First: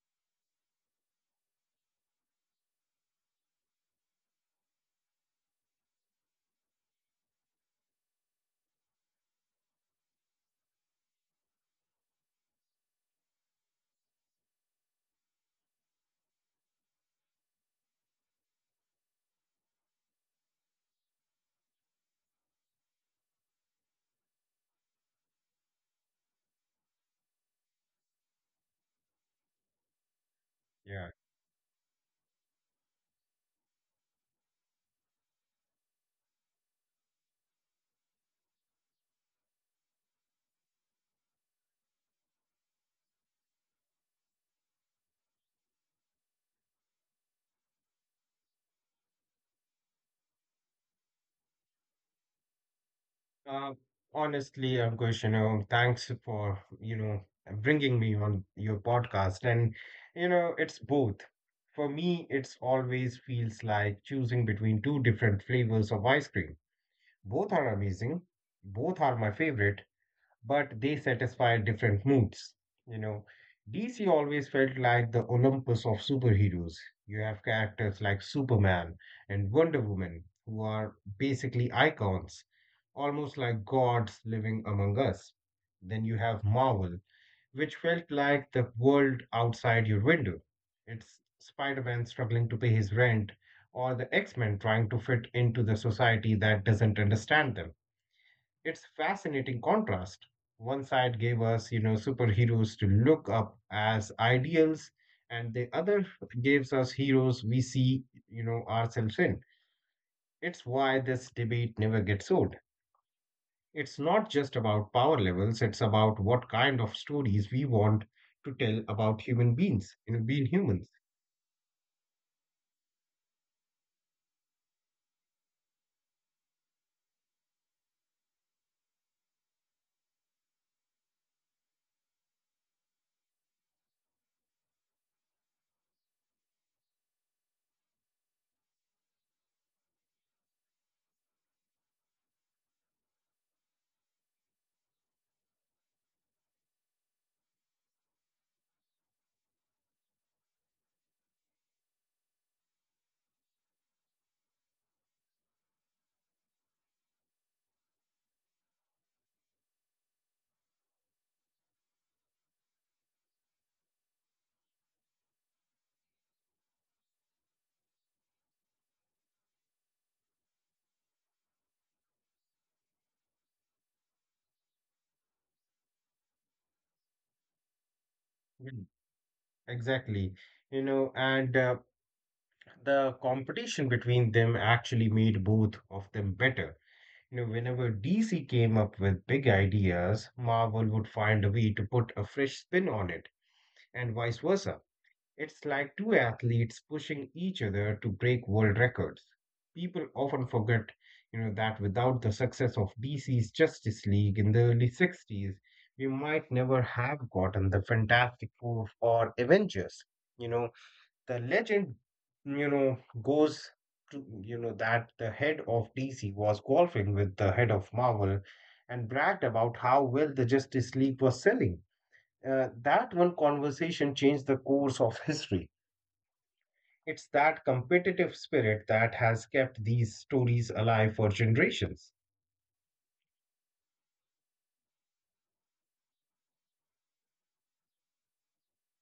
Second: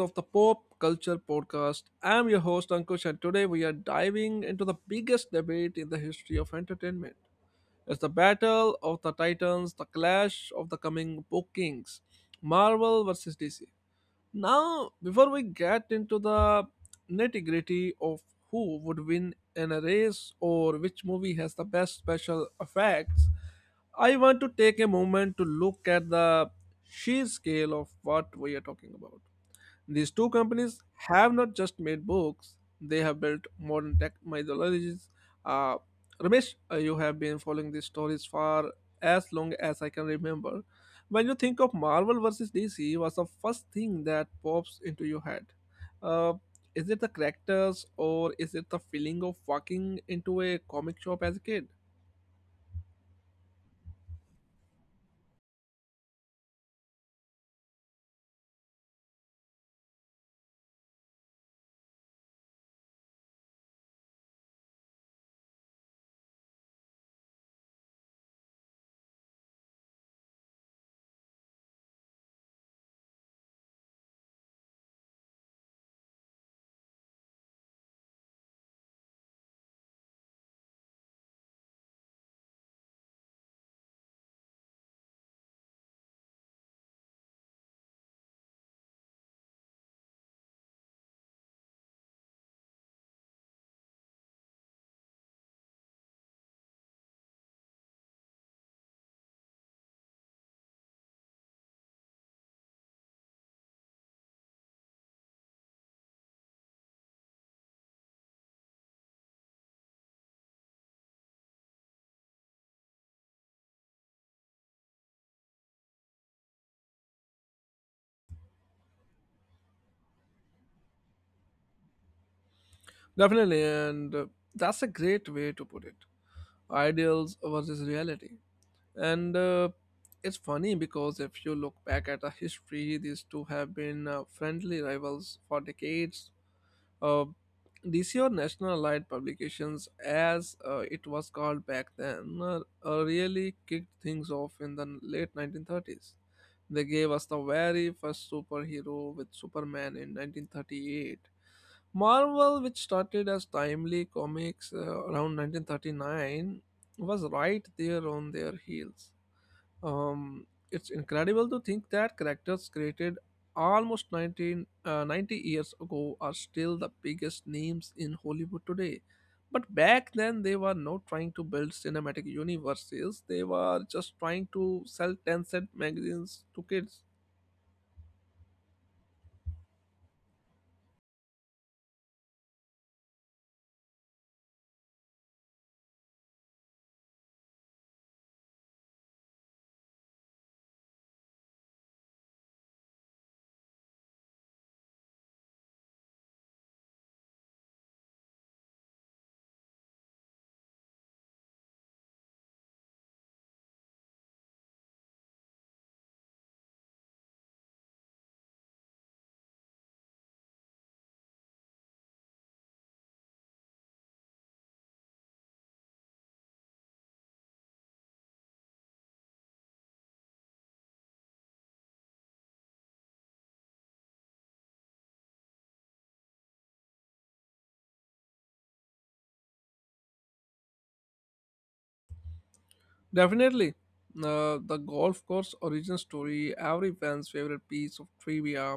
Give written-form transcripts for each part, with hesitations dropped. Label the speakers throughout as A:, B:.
A: of the Pop Culture Podcast. I'm your host Ankush, and today we are diving into the biggest debate in the history of entertainment. It's the battle of the titans, the clash of the coming bookings, Marvel versus DC. Now, before we get into the nitty gritty of who would win in a race or which movie has the best special effects, I want to take a moment to look at the sheer scale of what we are talking about. These two companies
B: Yeah.
A: have not just made books, they have built modern tech methodologies. Uh, Ramesh, you have been following these stories for as long as I can remember. When you think of Marvel versus DC, what's the first thing that pops into your head? Uh, is it the characters or is it the feeling of walking into a comic shop as a kid?
B: Uh, Honestly, Ankush, thanks for, bringing me on your podcast. And, it's both. For me, it's always feels like choosing between two different flavors of ice cream. Both are amazing. Both are my favorite, but they satisfy different moods. You know, DC always felt like the Olympus of superheroes. You have characters like Superman and Wonder Woman, who are basically icons, almost like gods living among us. Then you have Marvel, which felt like the world outside your window. It's Spider Man struggling to pay his rent, or the X Men trying to fit into the society that doesn't understand them. It's fascinating contrast. One side gave us, superheroes to look up as ideals, and the other gives us heroes we see, ourselves in. It's why this debate never gets old. It's not just about power levels, it's about what kind of stories we want to tell about human beings, being humans.
A: Definitely, and that's a great way to put it. Ideals versus reality. And it's funny because if you look back at the history, these two have been friendly rivals for decades. Uh, DC, or National Allied Publications, as it was called back then, really kicked things off in the late 1930s. They gave us the very first superhero with Superman in 1938. Marvel, which started as Timely Comics around 1939, was right there on their heels. It's incredible to think that characters created almost 90 years ago are still the biggest names in Hollywood today. But back then, they were not trying to build cinematic universes, they were just trying to sell 10-cent magazines to kids.
B: Mm, Exactly. You know, and The competition between them actually made both of them better. You know, whenever DC came up with big ideas, Marvel would find a way to put a fresh spin on it, and vice versa. It's like two athletes pushing each other to break world records. People often forget, that without the success of DC's Justice League in the early 60s, we might never have gotten the Fantastic Four or Avengers. You know, the legend, goes that the head of DC was golfing with the head of Marvel and bragged about how well the Justice League was selling. That one conversation changed the course of history. It's that competitive spirit that has kept these stories alive for generations.
A: Definitely. The golf course origin story, every fan's favorite piece of trivia.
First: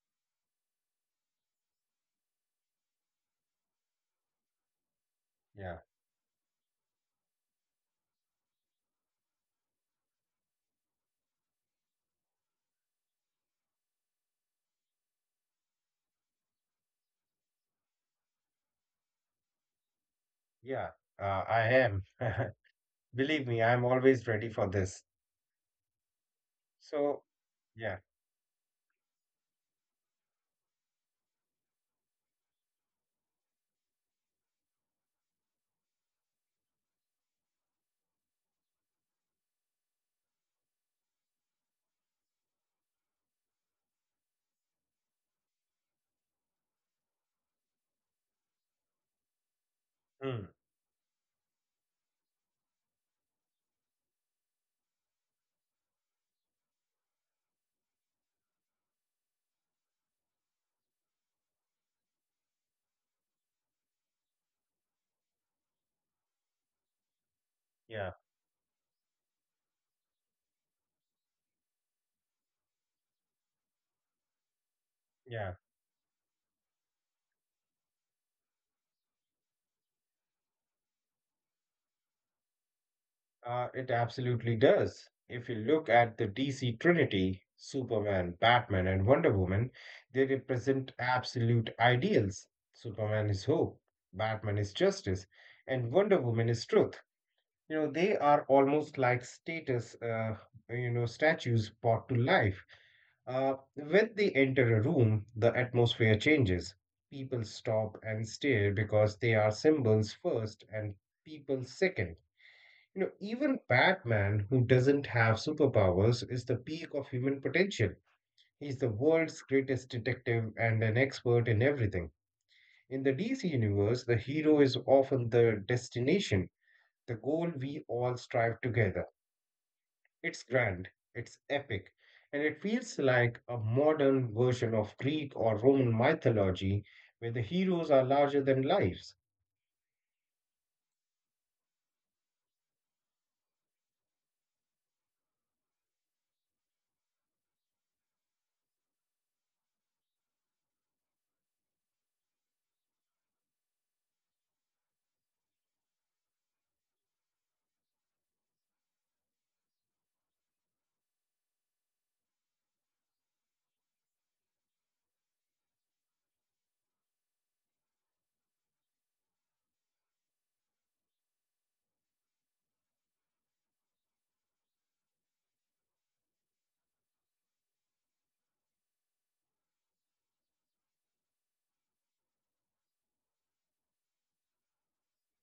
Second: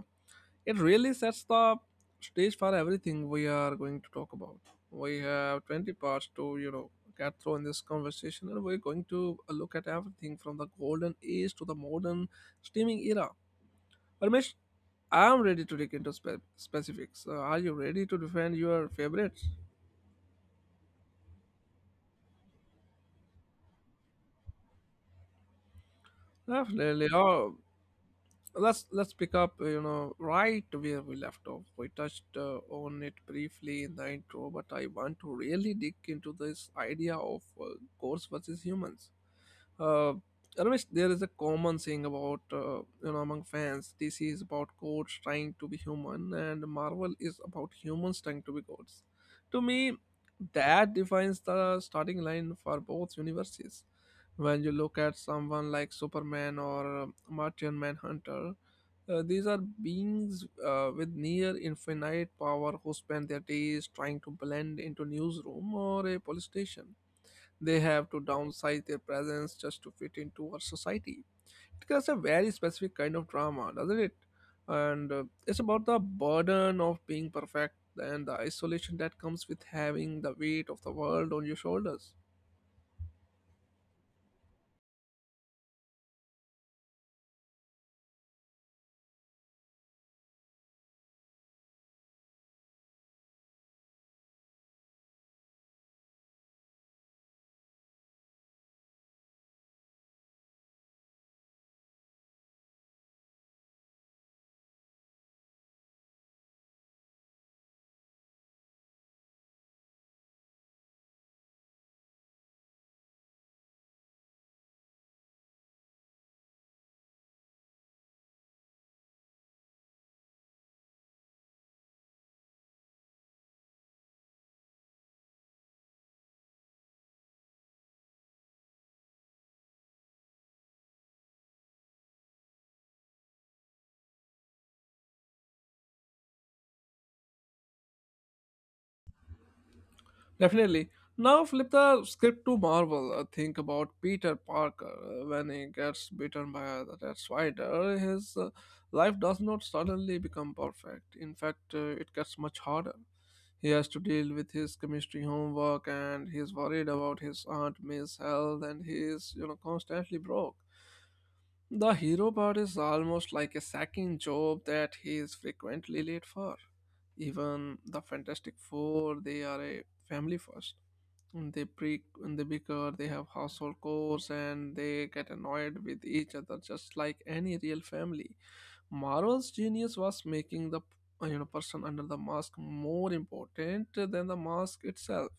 A: It really sets the stage for everything we are going to talk about. We have
B: Yeah,
A: 20 parts to, you know, get through in this conversation, and we're going to look at everything from the golden age to the modern streaming era. Parmesh, I'm ready to dig into specifics. Are you ready to defend your favorites?
B: yeah, I am. Believe me, I'm always ready for this.
A: Definitely.
B: So,
A: Oh,
B: yeah,
A: let's pick up, you know, right where we left off. We touched on it briefly in the intro, but I want to really dig into this idea of goats versus humans. uh Ramesh, there is a common saying about you know, among fans: DC is about goats trying to be human, and Marvel is about humans trying to be goats. To me,
B: mm,
A: that defines the starting line for both universes. When you look at someone like Superman or Martian Manhunter, these are beings with near infinite power who spend their days trying to blend into newsroom or a police station. They
B: yeah,
A: have to downsize their presence just to fit into our society. It creates a very specific kind of drama, doesn't it? And
B: yeah.
A: it's about the burden of being perfect and the isolation that comes with having the weight of the world on your shoulders.
B: It absolutely does. If you look at the DC Trinity, Superman, Batman, and Wonder Woman, they represent absolute ideals. Superman is hope, Batman is justice, and Wonder Woman is truth. You know, they are almost like statues brought to life. When they enter a room, the atmosphere changes. People stop and stare because they are symbols first and people second. You know, even Batman, who doesn't have superpowers, is the peak of human potential. He's the world's greatest detective and an expert in everything. In the DC universe, the hero is often the destination, the goal we all strive together. It's grand, it's epic, and it feels like a modern version of Greek or Roman mythology where the heroes are larger than life.
A: Definitely. Now flip the script to Marvel. Think about Peter Parker when he gets bitten by a red spider. His life does not suddenly become perfect. In fact, it gets much harder. He has to deal with his chemistry homework, and he's worried about his aunt May's health, and he is, you know, constantly broke. The hero part is almost like a second job that he is frequently late for. Even the Fantastic Four, they are a family first, and they pre and they bicker. They have household chores and they get annoyed with each other just like any real family. Marvel's genius was making the, you know, person under the mask more important than the mask itself.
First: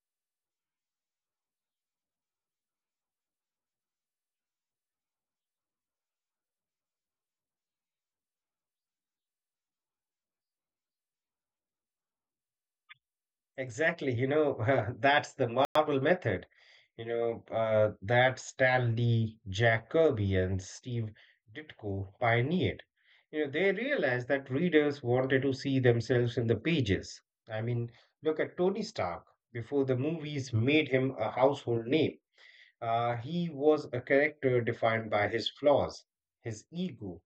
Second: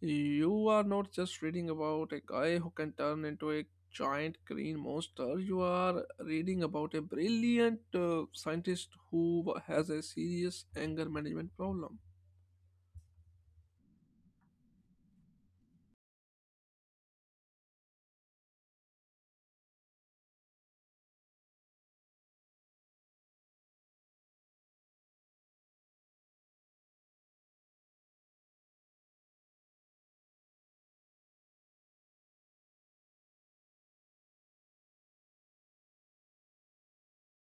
A: You are not just reading about a guy who can turn into a giant green monster, you are reading about a brilliant scientist who has a serious anger management problem.
B: Exactly, that's the Marvel method. That Stan Lee, Jack Kirby, and Steve Ditko pioneered. You know, they realized that readers wanted to see themselves in the pages. I mean, look at Tony Stark. Before the movies made him a household name, he was a character defined by his flaws, his ego,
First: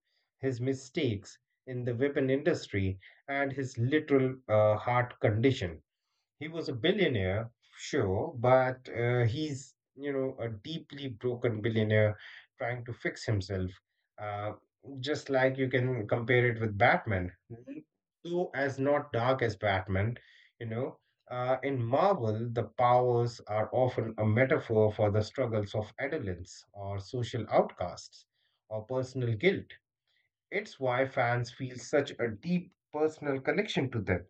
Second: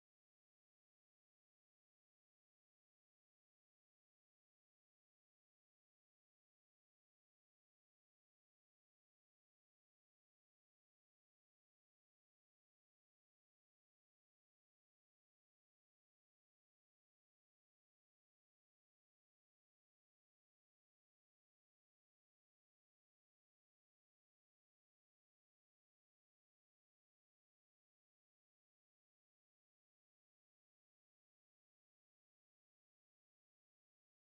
B: his mistakes in the weapon industry, and his literal heart condition. He was a billionaire, sure, but he's, a deeply broken billionaire trying to fix himself. Uh, just like you can compare it with Batman, though as not dark as Batman, you know. In Marvel, the powers are often a metaphor for the struggles of adolescence or social outcasts or personal guilt. It's why fans feel such a deep personal connection to them.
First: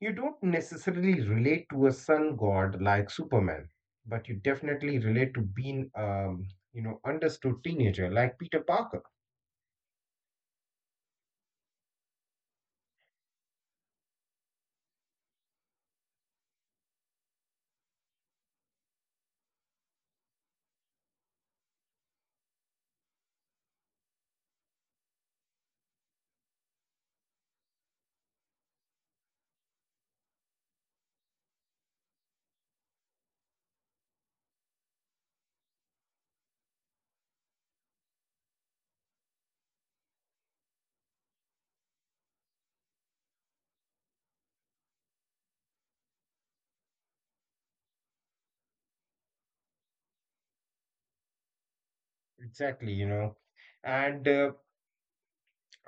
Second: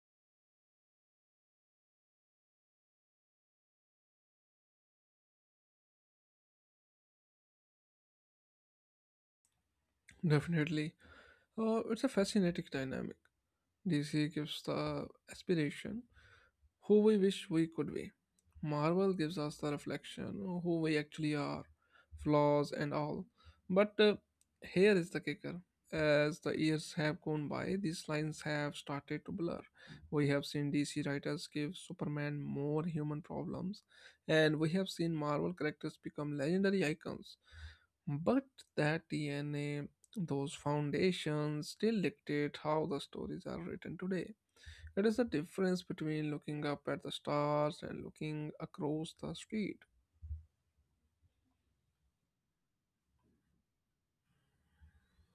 B: You don't necessarily relate to a sun god like Superman, but you definitely relate to being, understood teenager like Peter Parker.
A: Definitely. It's a fascinating dynamic. DC gives the aspiration who we wish we could be. Marvel gives us the reflection who we actually are, flaws and all. But here is the kicker. As the years have gone by, these lines have started to blur. We have seen DC writers give Superman more human problems, and we have seen Marvel characters become legendary icons. But that DNA, those foundations, still dictate how the stories are written today. It is the difference between looking up at the stars and looking across the street.
B: Exactly, you know, and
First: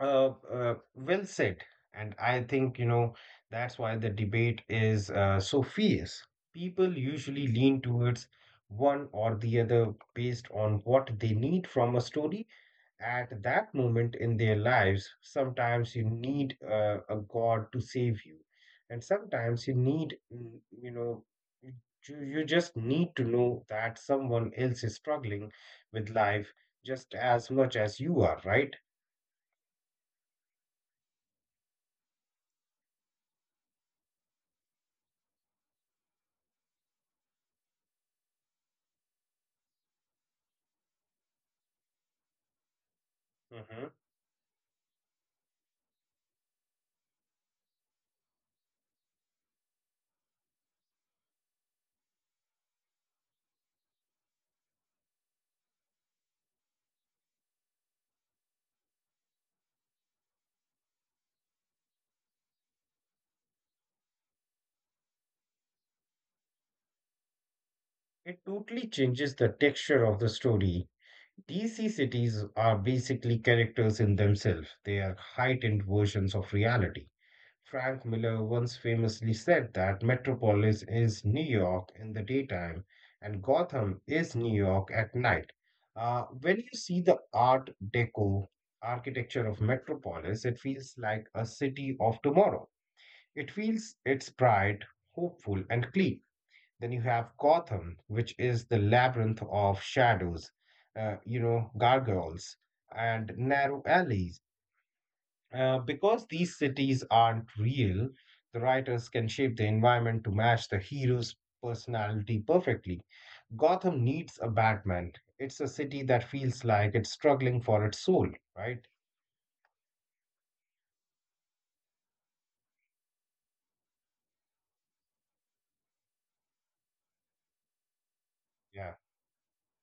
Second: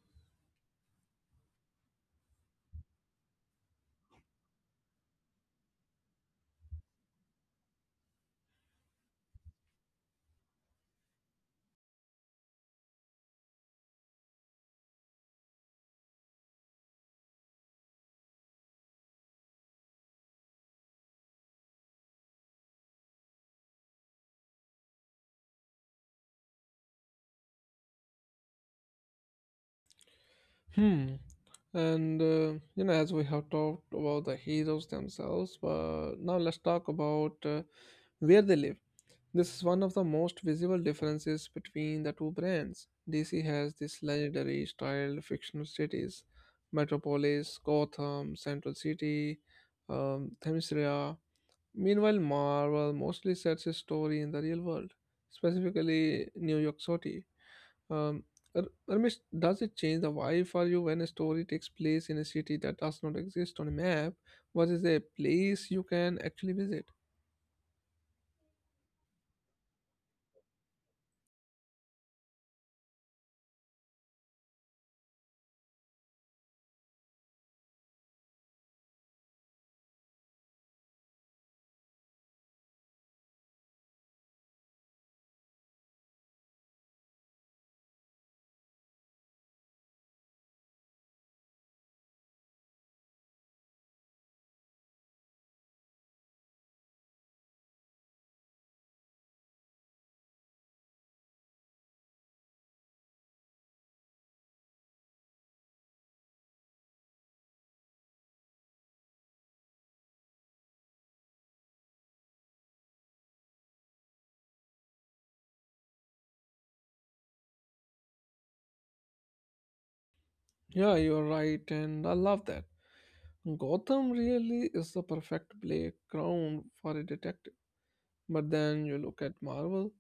B: well said. And I think, that's why the debate is so fierce. People usually lean towards one or the other based on what they need from a story at that moment in their lives. Sometimes you need a God to save you, and sometimes you need, you just need to know that someone else is struggling with life just as much as you are, right?
A: Hmm. And you know, as we have talked about the heroes themselves, but now let's talk about where they live. This is one of the most visible differences between the two brands. DC has
B: Hmm.
A: these legendary styled fictional cities: Metropolis, Gotham, Central City, Themyscira. Meanwhile, Marvel mostly sets his story in the real world, specifically New York City. Um, Ramesh, does it change the vibe for you when a story takes place in a city that does not exist on a map versus a place you can actually visit?
B: It totally changes the texture of the story. DC cities are basically characters in themselves, they are heightened versions of reality. Frank Miller once famously said that Metropolis is New York in the daytime and Gotham is New York at night. When you see the Art Deco architecture of Metropolis, it feels like a city of tomorrow. It feels it's bright, hopeful, and clean. Then you have Gotham, which is the labyrinth of shadows, gargoyles and narrow alleys. Because these cities aren't real, the writers can shape the environment to match the hero's personality perfectly. Gotham needs a Batman. It's a city that feels like it's struggling for its soul, right?
A: Yeah, you're right, and I love that. Gotham really is the perfect playground for a detective. But then you
B: Yeah.
A: look at Marvel,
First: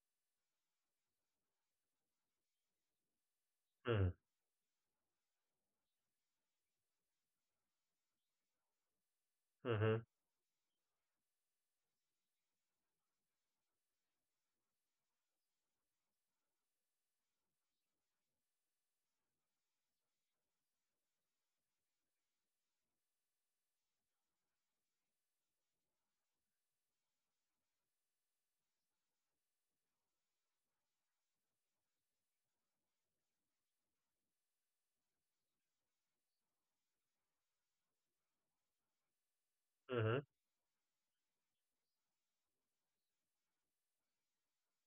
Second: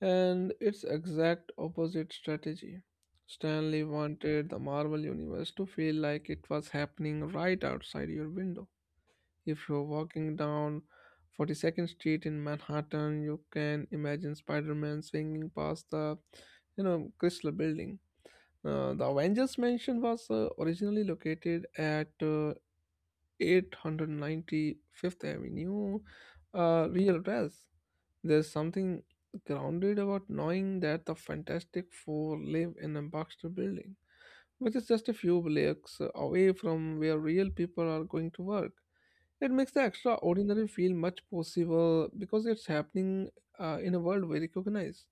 A: and it's exact opposite strategy. Stanley wanted the Marvel universe to feel like it was happening right outside your window. If you're
B: Mm-hmm.
A: walking down 42nd Street in Manhattan, you can imagine Spider-Man swinging past the, you know, Chrysler Building. The Avengers mansion was originally located at, 895th Avenue, a real address. There's something grounded about knowing that the Fantastic Four live in a Baxter building, which is just a few blocks away from where real people are going to work. It makes the
B: Hmm.
A: extraordinary feel much possible because it's happening in a world we recognize.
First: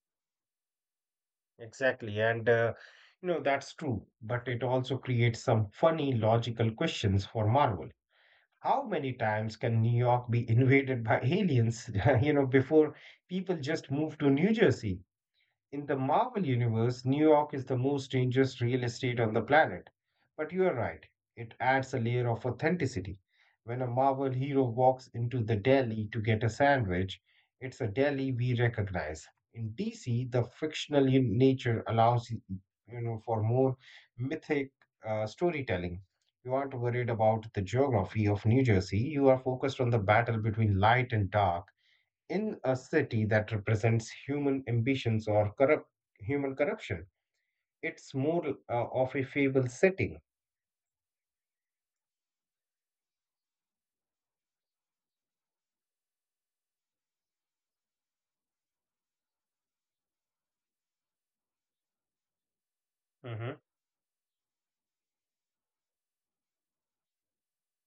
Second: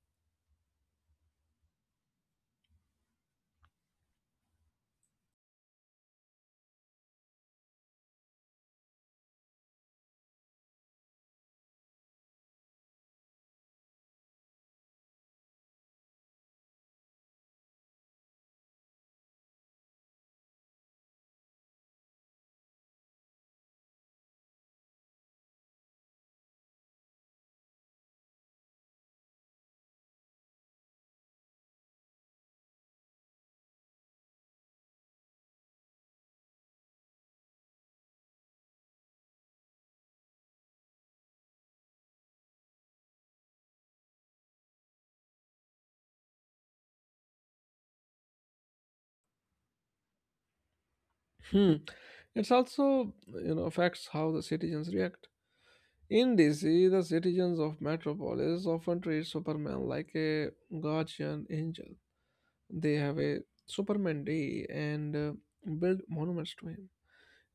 B: Exactly. And that's true, but it also creates some funny logical questions for Marvel. How many times can New York be invaded by aliens, you know, before people just move to New Jersey? In the Marvel Universe, New York is the most dangerous real estate on the planet. But you are right, it adds a layer of authenticity. When a Marvel hero walks into the deli to get a sandwich, it's a deli we recognize. In DC, the nature allows you know for more mythic storytelling. You aren't worried about the geography of New Jersey. You are focused on the battle between light and dark in a city that represents human ambitions or corrupt human corruption. It's more of a fable setting.
A: Hmm. It's also, you know, affects how the citizens react. In DC, the citizens of Metropolis often treat Superman like a guardian angel. They have
B: Mm-hmm.
A: a Superman day and build monuments to him.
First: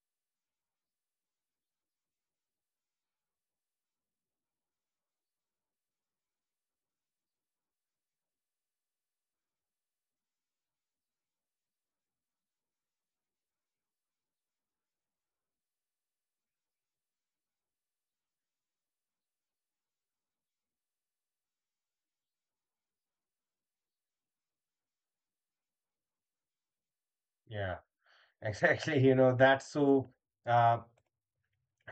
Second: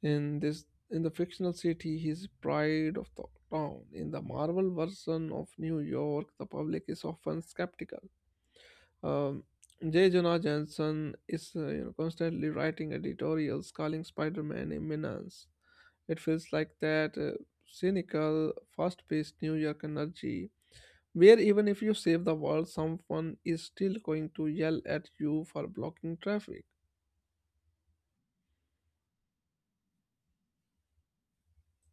A: In this, in the fictional city, he's pride of the town. In the Marvel version of New York, the public is often skeptical. Um, J. Jonah Jameson is, you know, constantly writing editorials calling Spider-Man a menace. It feels like that cynical, fast-paced New York energy where even if you save the world, someone is still going to yell at you for blocking traffic.
B: Yeah, exactly. You know, that's so, uh,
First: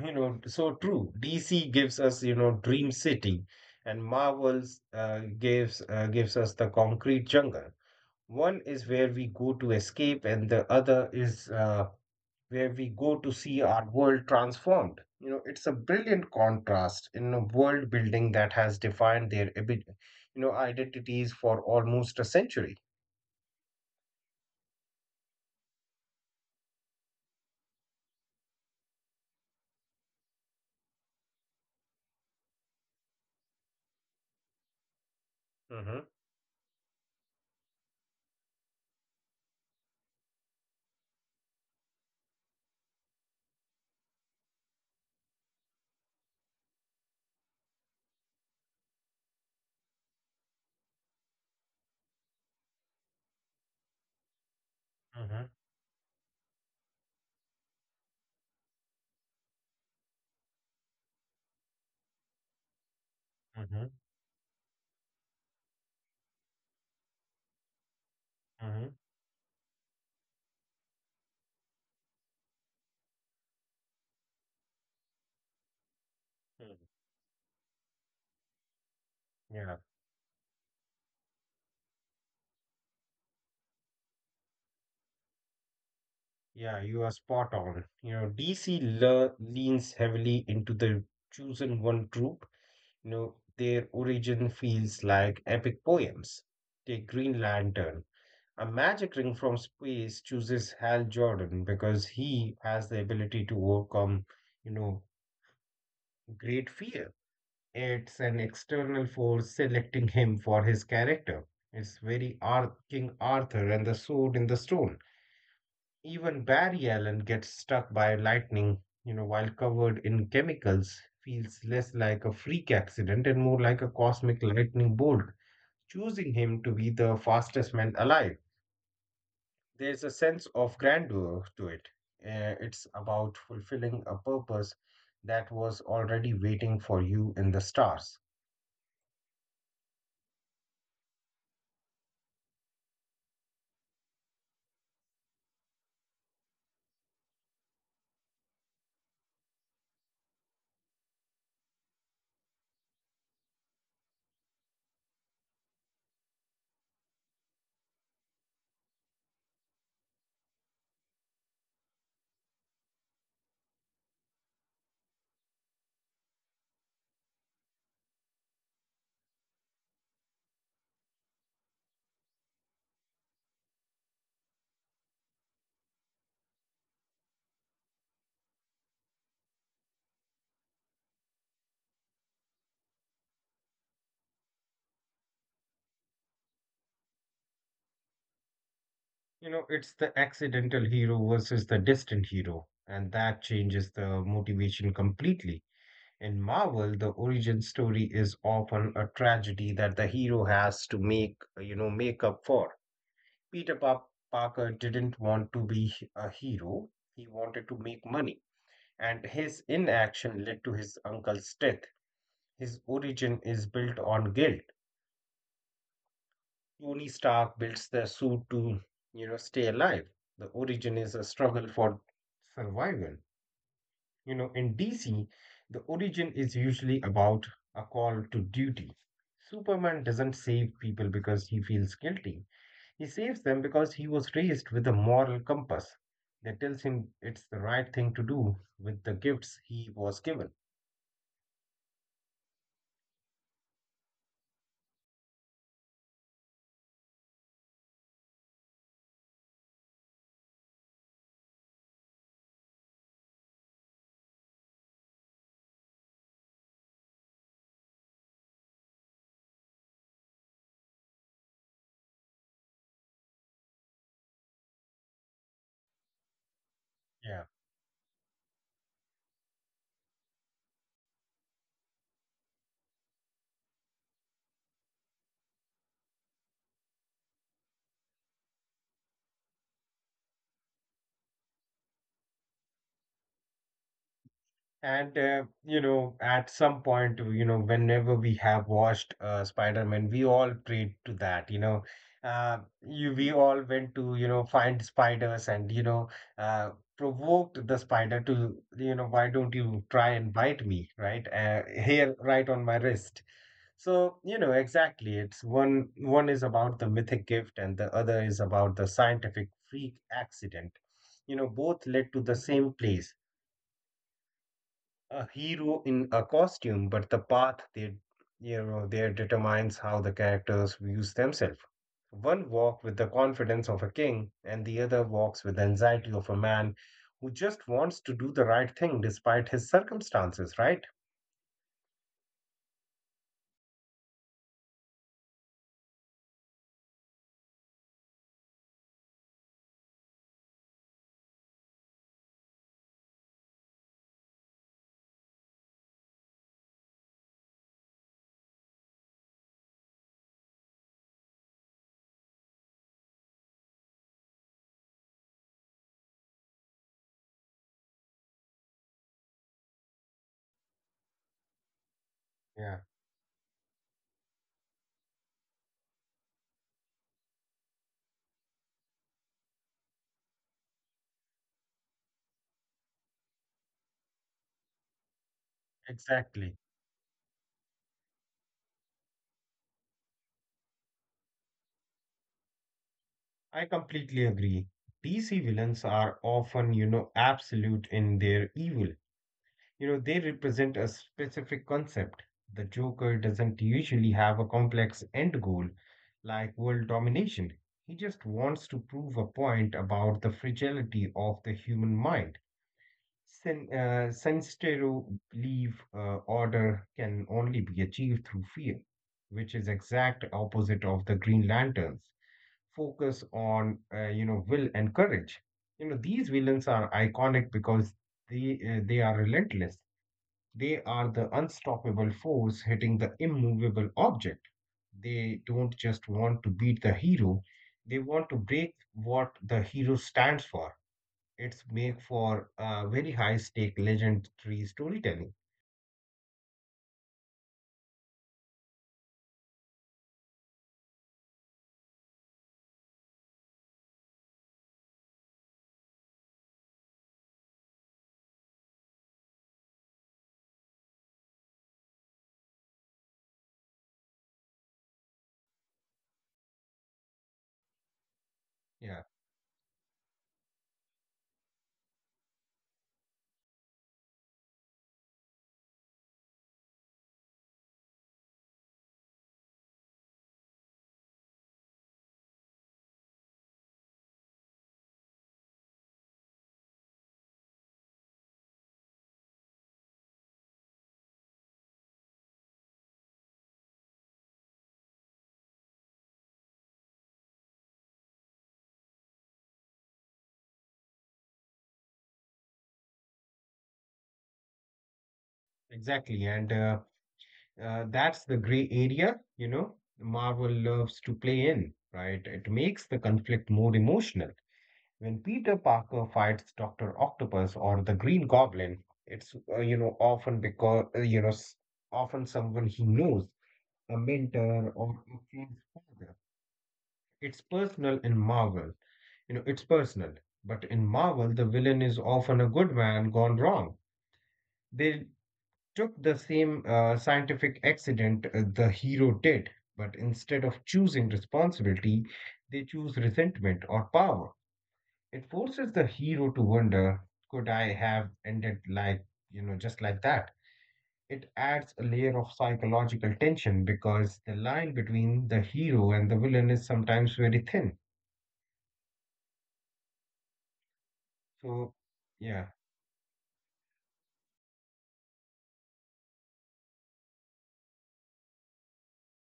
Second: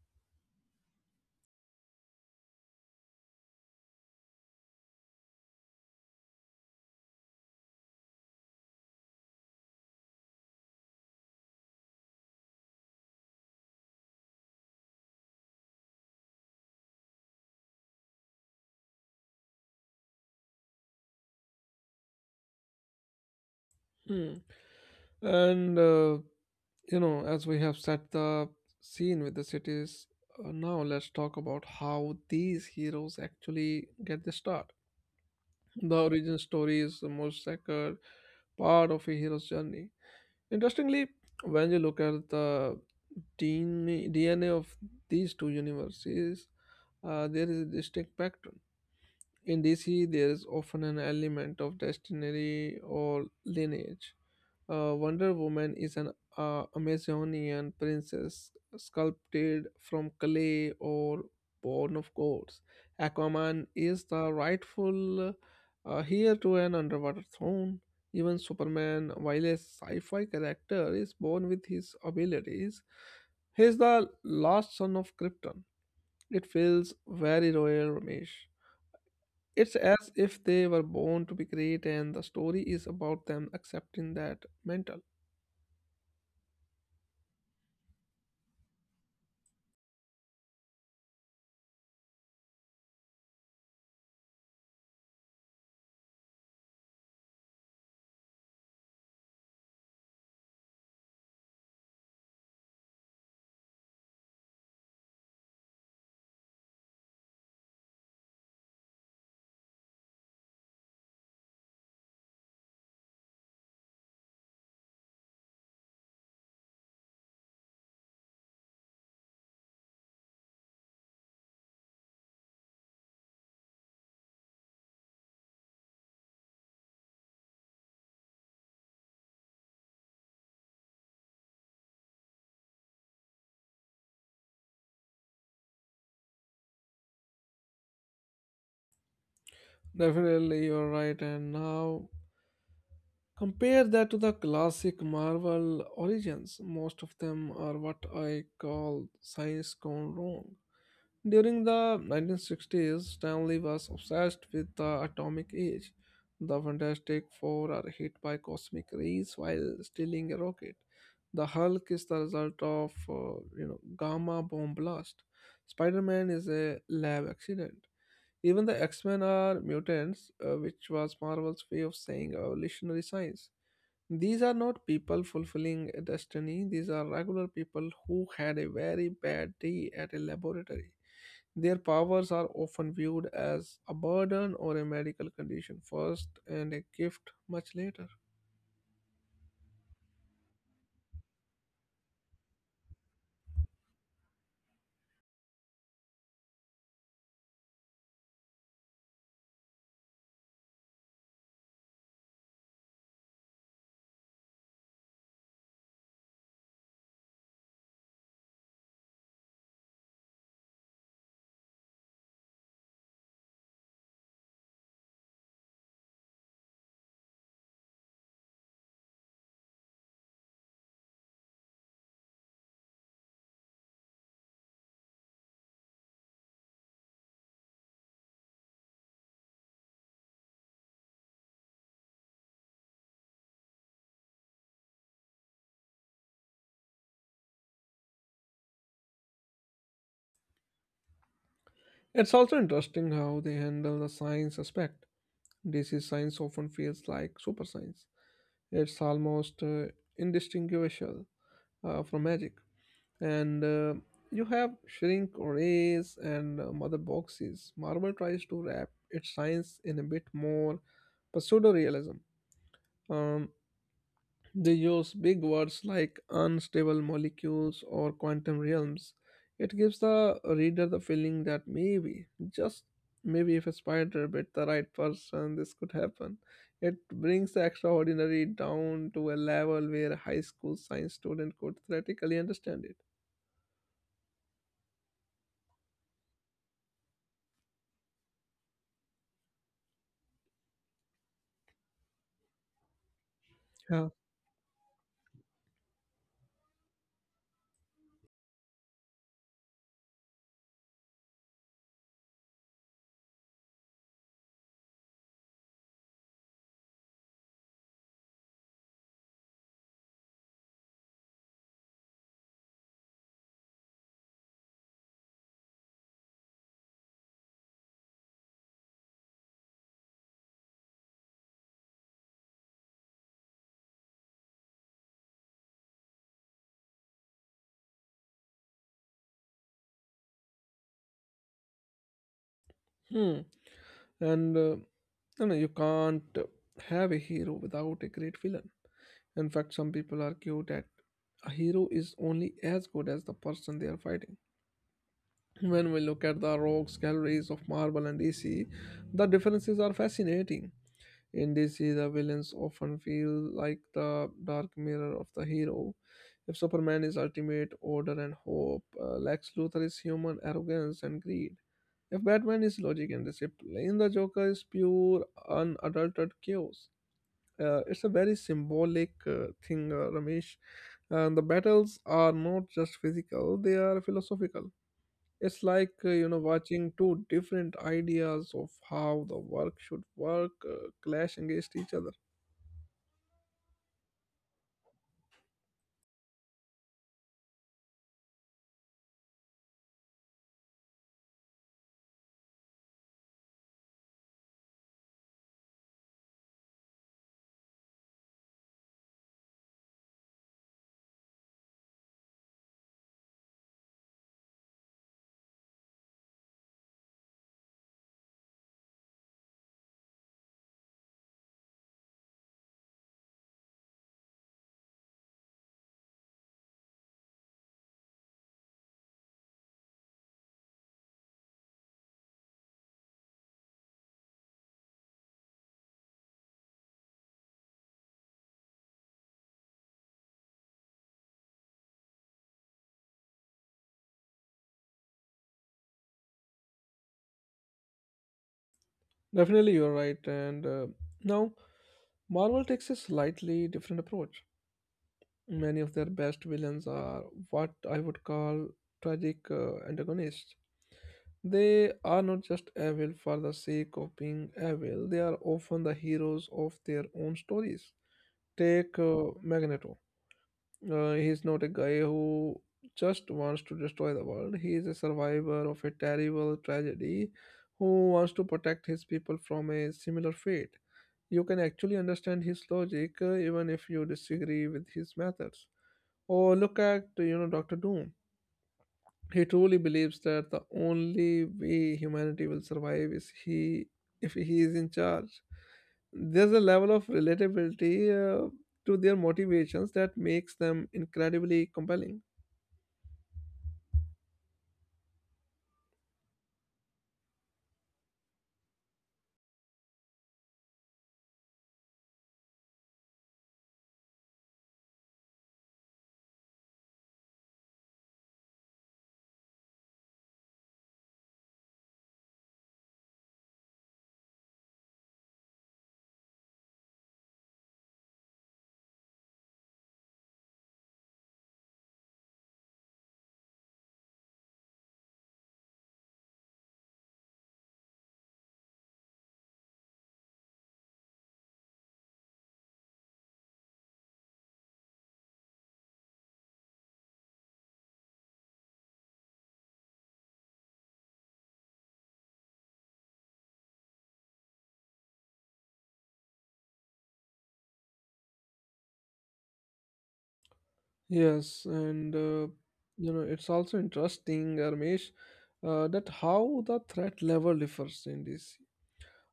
B: you know, So true. DC gives us, Dream City, and Marvel's gives us the concrete jungle. One is where we go to escape, and the other is where we go to see our world transformed. You know, it's a brilliant contrast in a world building that has defined their identities for almost a century.
A: Hmm. And you know, as we have set the scene with the cities, now let's talk about how these heroes actually get the start. The
B: Mm-hmm,
A: origin story is the most sacred part of a hero's journey. Interestingly, when you look at the DNA of these two universes, there is a distinct pattern. In DC, there is often an element of destiny or lineage. Wonder
B: mm-hmm,
A: Woman is an Amazonian princess sculpted from clay or born of gods. Aquaman
B: mm-hmm,
A: is the rightful heir to an underwater throne. Even
B: mm-hmm.
A: Superman, while a sci fi character, is born with his abilities. He is the last son of Krypton. It feels very royal, Ramesh.
B: Yeah,
A: It's as if they were born to be great, and the story is about them accepting that mental.
B: yeah, you are spot on. You know, DC leans heavily into the chosen one trope. You know, their origin feels like epic poems. Take Green Lantern. A magic ring from space chooses Hal Jordan because he has the ability to overcome, you know, great fear. It's an external force selecting him for his character. It's very King Arthur and the sword in the stone. Even Barry Allen gets struck by lightning, while covered in chemicals, feels less like a freak accident and more like a cosmic lightning bolt, choosing him to be the fastest man alive. There's a sense of grandeur to it. It's about fulfilling a purpose that was already waiting for you in the stars.
A: Definitely, you're right. And now, compare that to the classic Marvel origins. Most of them are what I call science gone wrong. During the 1960s, Stanley was obsessed with the atomic age. The Fantastic Four are hit by cosmic rays while stealing a rocket. The Hulk is the result of, you know, gamma bomb blast. Spider-Man is a lab accident. Even the X-Men are mutants, which was Marvel's way of saying evolutionary science. These are not people fulfilling a destiny. These are regular people who had a very bad day at a laboratory. Their powers are often viewed as a burden or a medical condition first and a gift much later.
B: You know, it's the accidental hero versus the distant hero, and that changes the motivation completely. In Marvel, the origin story is often a tragedy that the hero has to make up for. Peter Pa- Parker didn't want to be a hero. He wanted to make money and his inaction led to his uncle's death. His origin is built on guilt. Tony Stark builds the suit to, stay alive. The origin is a struggle for survival. You know, in DC, the origin is usually about a call to duty. Superman doesn't save people because he feels guilty. He saves them because he was raised with a moral compass that tells him it's the right thing to do with the gifts he was given.
A: It's also interesting how they handle the science aspect. Disease science often feels like super science. It's almost indistinguishable from magic. And you have shrink rays and mother boxes. Marvel tries to wrap its science in a bit more pseudo realism. They use big words like unstable
B: Yeah.
A: molecules or quantum realms. It gives the reader the feeling that maybe, just maybe, if a spider bit the right person, this could happen. It brings the extraordinary down to a level where a high school science student could theoretically understand it.
B: And you know, at some point, whenever we have watched Spider-Man, we all prayed to that. You know, uh, you We all went
A: Yeah.
B: to find spiders and uh, provoked the spider to why don't you try and bite me right here right on my wrist. So you know exactly, it's one one is about the mythic gift and the other is about the scientific freak accident. You know, both led to the same place, a hero in a costume, but the path they you know there determines how the characters views themselves. One walks with the confidence of a king, and the other walks with the anxiety of a man who just wants to do the right thing despite his circumstances, right?
A: Hmm. And no, you can't have a hero without a great villain. In fact, some people argue that a hero is only as good as the person they are fighting. When we look at the rocks, galleries of marble and DC, the differences are fascinating. In DC, the villains often feel like the dark mirror of the hero. If Superman is ultimate order and hope, Lex Luthor is human arrogance and greed. If Batman
B: Yeah.
A: is logic and discipline, the Joker is pure, unadulterated chaos. It's a very symbolic thing, Ramesh. And the battles are not just physical, they are philosophical. It's like
B: Exactly.
A: watching two different ideas of how the work should work clash against each other.
B: I completely agree. DC villains are often, absolute in their evil. You know, they represent a specific concept. The Joker doesn't usually have a complex end goal like world domination. He just wants to prove a point about the fragility of the human mind. Sinistero believe order can only be achieved through fear, which is exact opposite of the Green Lanterns. Focus on will and courage. You know these villains are iconic because they are relentless. They are the unstoppable force hitting the immovable object. They don't just want to beat the hero, they want to break what the hero stands for. It's make for very high stake legendary storytelling.
A: Definitely, you're right. And now, Marvel takes a slightly different approach. Many of their best villains are what I would call tragic antagonists. They are not just evil for the sake of being evil, they are often the heroes of their own stories. Take
B: Yeah,
A: Magneto. He's not a guy who just wants to destroy the world. He is a survivor of a terrible tragedy who wants to protect his people from a similar fate. You can actually understand his logic even if you disagree with his methods. Or look at Doctor Doom. He truly believes that the only way humanity will survive is he if he is in charge. There's a level of relatability to their motivations that makes them incredibly compelling.
B: exactly. And that's the gray area, you know, Marvel loves to play in, right? It makes the conflict more emotional. When Peter Parker fights Doctor Octopus or the Green Goblin, it's you know often because often someone he knows, a mentor or a friend's father. It's personal in Marvel. You know, it's personal. But in Marvel, the villain is often a good man gone wrong. They took the same scientific accident the hero did, but instead of choosing responsibility, they choose resentment or power. It forces the hero to wonder, could I have ended like, you know, just like that? It adds a layer of psychological tension because the line between the hero and the villain is sometimes very thin.
A: Yes,
B: So,
A: and
B: yeah.
A: it's also interesting, Ramesh, that how the threat level differs in this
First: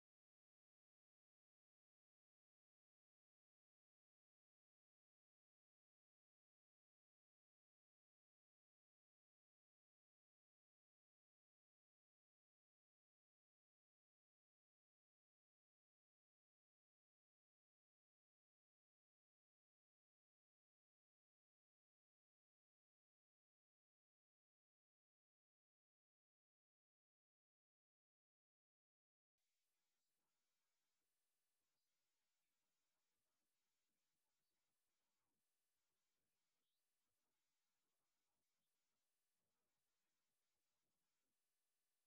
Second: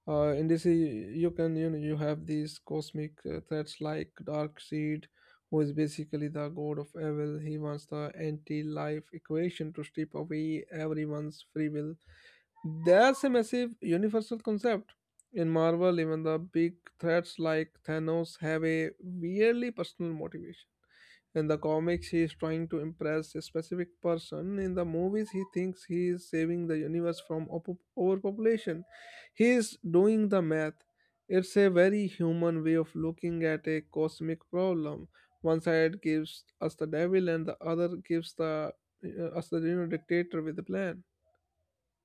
A: in DC. You can you have these cosmic threats like Darkseid, who is basically the god of evil. He wants the anti-life equation to strip away everyone's free will. That's a massive universal concept. In Marvel, even the big threats like Thanos have a weirdly personal motivation. In the comics, he is trying to impress a specific person. In the movies, he thinks he is saving the universe from overpopulation. He is doing the math. It's a very human way of looking at a cosmic problem. One side gives us the devil, and the other gives the us the dictator with a plan.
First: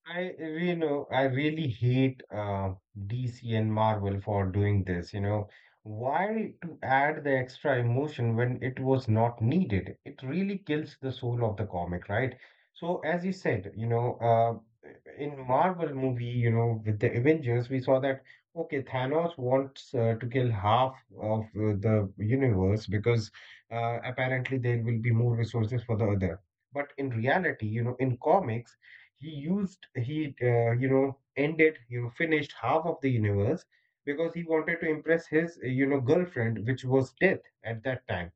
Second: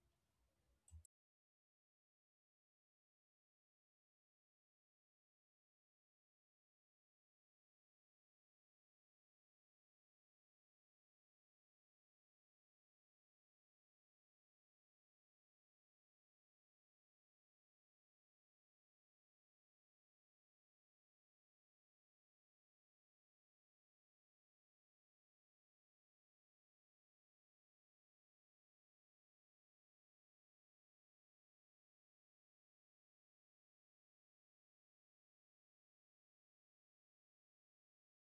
B: I you know I really hate DC and Marvel for doing this. You know, why to add the extra emotion when it was not needed? It really kills the soul of the comic, right? So as you said, you know, in Marvel movie, you know, with the Avengers, we saw that okay, Thanos wants to kill half of the universe because apparently there will be more resources for the other. But in reality, you know, in comics he you know ended, you know, finished half of the universe because he wanted to impress his you know girlfriend, which was death at that time,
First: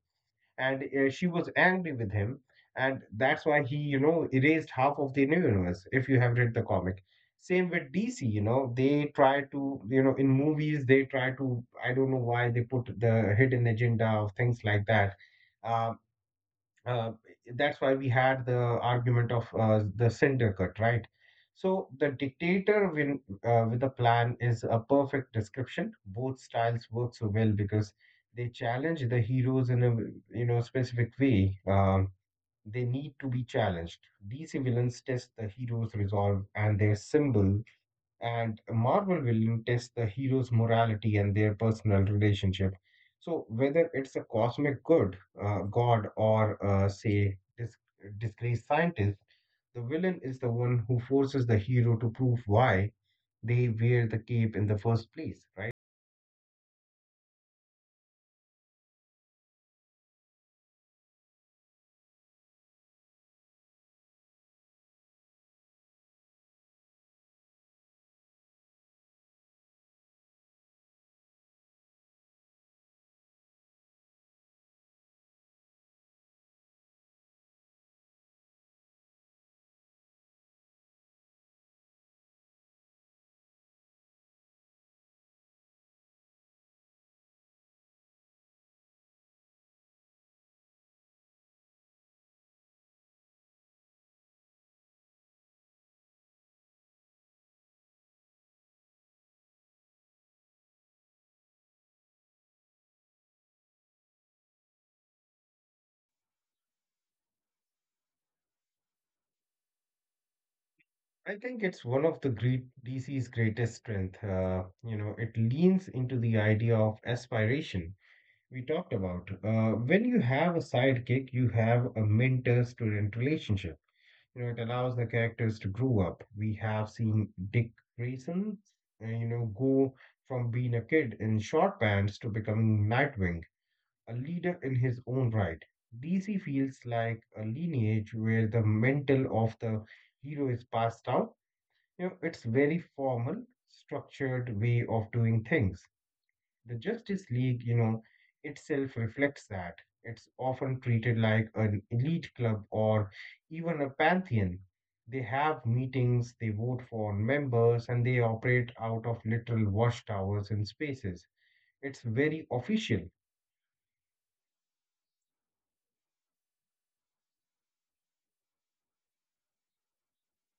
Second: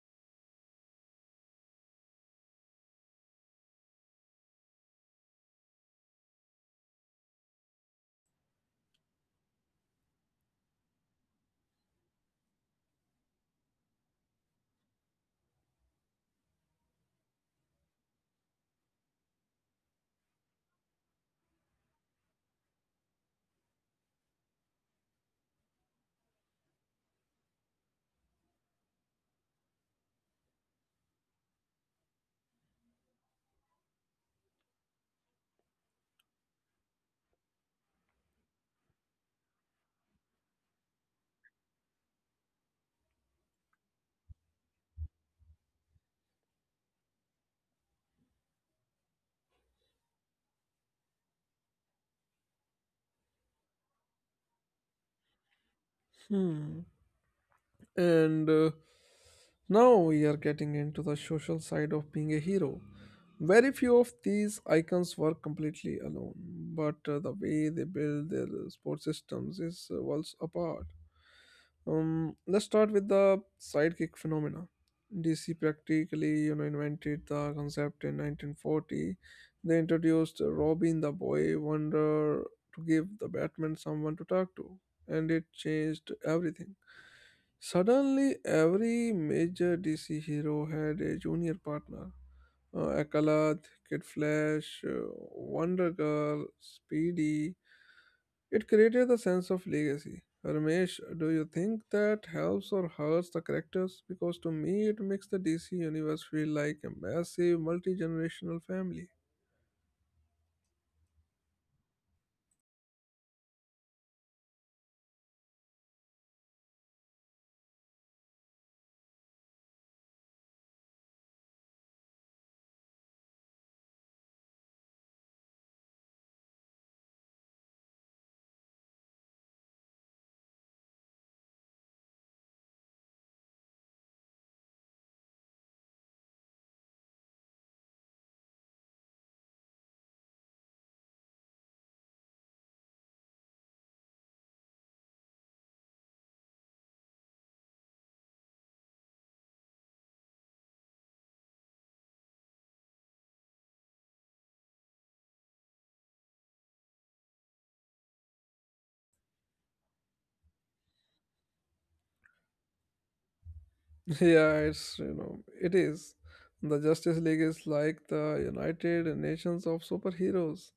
B: and she was angry with him, and that's why he, you know, erased half of the new universe if you have read the comic. Same with DC, you know, they try to, you know, in movies they try to, I don't know why they put the hidden agenda of things like that. Um, uh, that's why we had the argument of the cinder cut, right? So the dictator win, with a plan is a perfect description. Both styles work so well because they challenge the heroes in a you know specific way. They need to be challenged. These villains test the hero's resolve and their symbol, and Marvel will test the hero's morality and their personal relationship. So whether it's a cosmic good, god, or say disgraced scientist, the villain is the one who forces the hero to prove why they wear the cape in the first place, right?
A: Hmm. And now we are getting into the social side of being a hero. Very few of these icons work completely alone, but the way they build their support systems is worlds apart. Let's start with the sidekick phenomena. DC practically, invented the concept in 1940. They introduced Robin the Boy Wonder to give the Batman someone to talk to, and it changed everything. Suddenly, every major DC hero had a junior partner. Akalath, Kid Flash, Wonder Girl, Speedy. It created a sense of legacy. Ramesh, do you think that helps or hurts the characters? Because to me, it makes the DC universe feel like a massive multi-generational family.
B: I think it's one of the great DC's greatest strength. You know, it leans into the idea of aspiration we talked about. When you have a sidekick, you have a mentor student relationship. You know, it allows the characters to grow up. We have seen Dick Grayson, you know, go from being a kid in short pants to becoming Nightwing, a leader in his own right. DC feels like a lineage where the mental of the hero is passed down. You know, it's very formal, structured way of doing things. The Justice League, you know, itself reflects that. It's often treated like an elite club or even a pantheon. They have meetings, they vote for members, and they operate out of literal watchtowers and spaces. It's very official.
A: Yeah, it is. The Justice League is like the United Nations of superheroes.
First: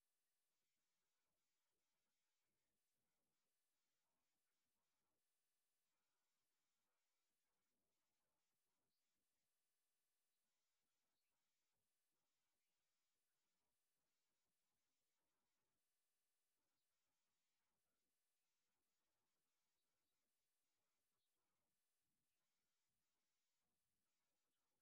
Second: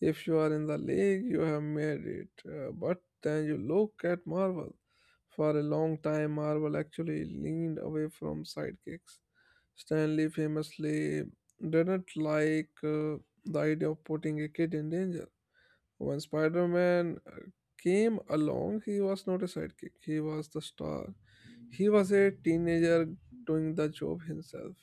A: If you are in the league, you have made it. But then you look at Marvel. For a long time, Marvel actually leaned away from sidekicks. Stanley famously didn't like the idea of putting a kid in danger. When Spider Man came along, he was not a sidekick, he was the star. He was a teenager doing the job himself.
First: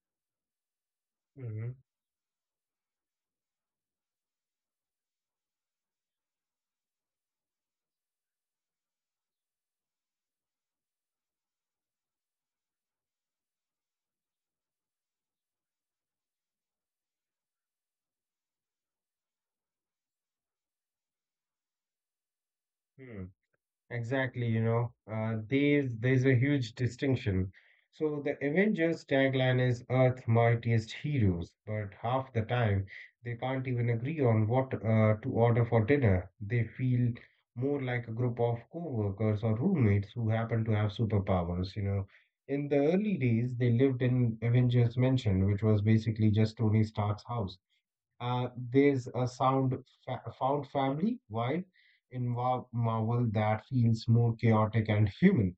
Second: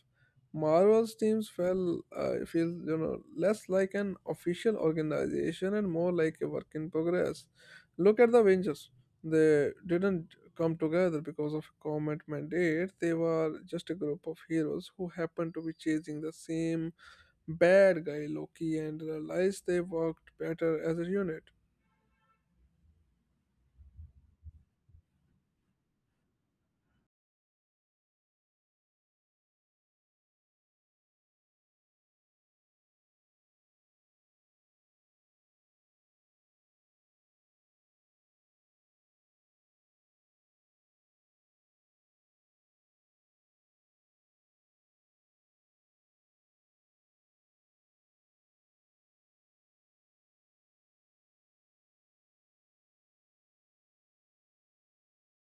A: Marvel's teams
B: Mhm.
A: felt feel less like an official organization and more like a work in progress. Look at the Avengers; they didn't come together because of a government mandate. They were just a group of heroes who happened to be chasing the same bad guy Loki and realized they worked better as a unit.
B: Hmm. Exactly, you know, there's a huge distinction. So the Avengers tagline is Earth Mightiest Heroes, but half the time they can't even agree on what to order for dinner. They feel more like a group of co-workers or roommates who happen to have superpowers, you know. In the early days, they lived in Avengers Mansion, which was basically just Tony Stark's house. There's a found family vibe in Marvel that feels more chaotic and human.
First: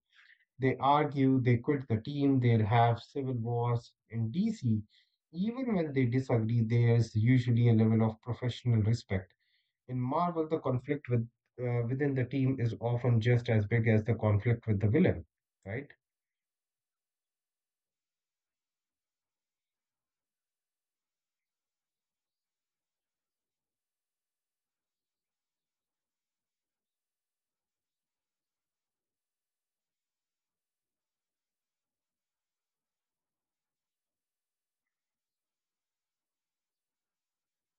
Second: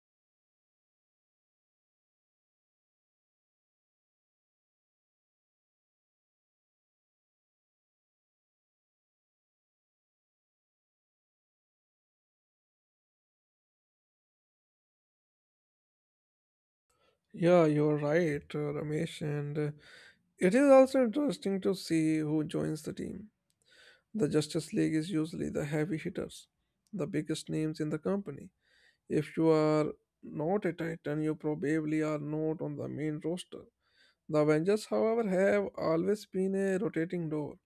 B: They argue, they quit the team, they have civil wars in DC. Even when they disagree, there's usually a level of professional respect. In Marvel, the conflict with within the team is often just as big as the conflict with the villain, right?
A: Yeah, you're right, Ramesh. And it is also interesting to see who joins the team. The Justice League is usually the heavy hitters, the biggest names in the company. If you are not a Titan, you probably are not on the main roster. The Avengers, however, have always been a rotating door.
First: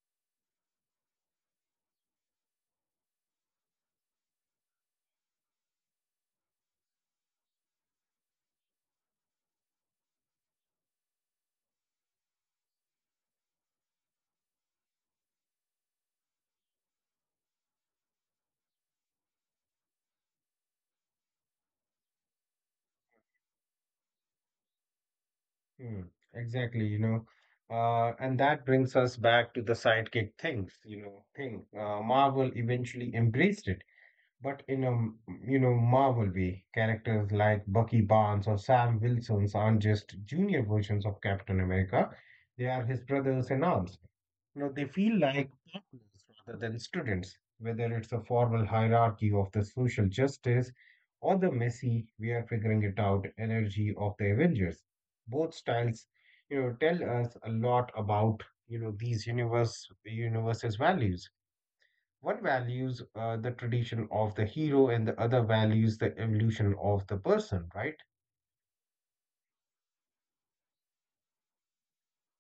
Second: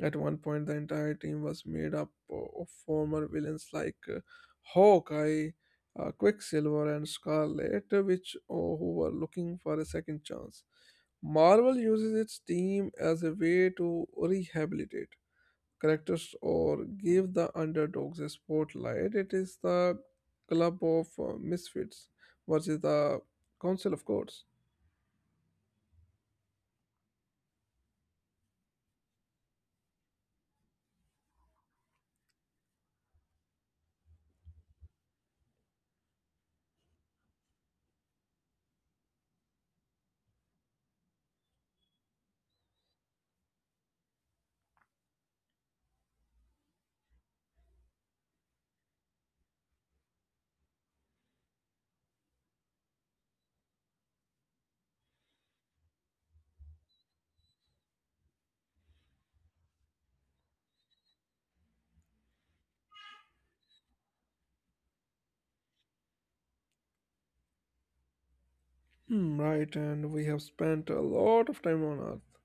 A: At one point, the entire team was made up of former villains like Hawkeye, Quicksilver, and Scarlet, who were looking for a second chance. Marvel uses its team as a way to rehabilitate characters or give the underdogs a spotlight. It is the club of misfits versus the council of gods.
B: Hmm, exactly, you know. And that brings us back to the sidekick things, you know, thing. Marvel eventually embraced it, but in a, you know, Marvel way. Characters like Bucky Barnes or Sam Wilsons aren't just junior versions of Captain America. They are his brothers in arms. You know, they feel like partners rather than students, whether it's a formal hierarchy of the social justice or the messy, we are figuring it out energy of the Avengers. Both styles, you know, tell us a lot about, you know, these universe's values. One values the tradition of the hero, and the other values the evolution of the person, right?
A: Hmm, right, and we have spent a lot of time on Earth.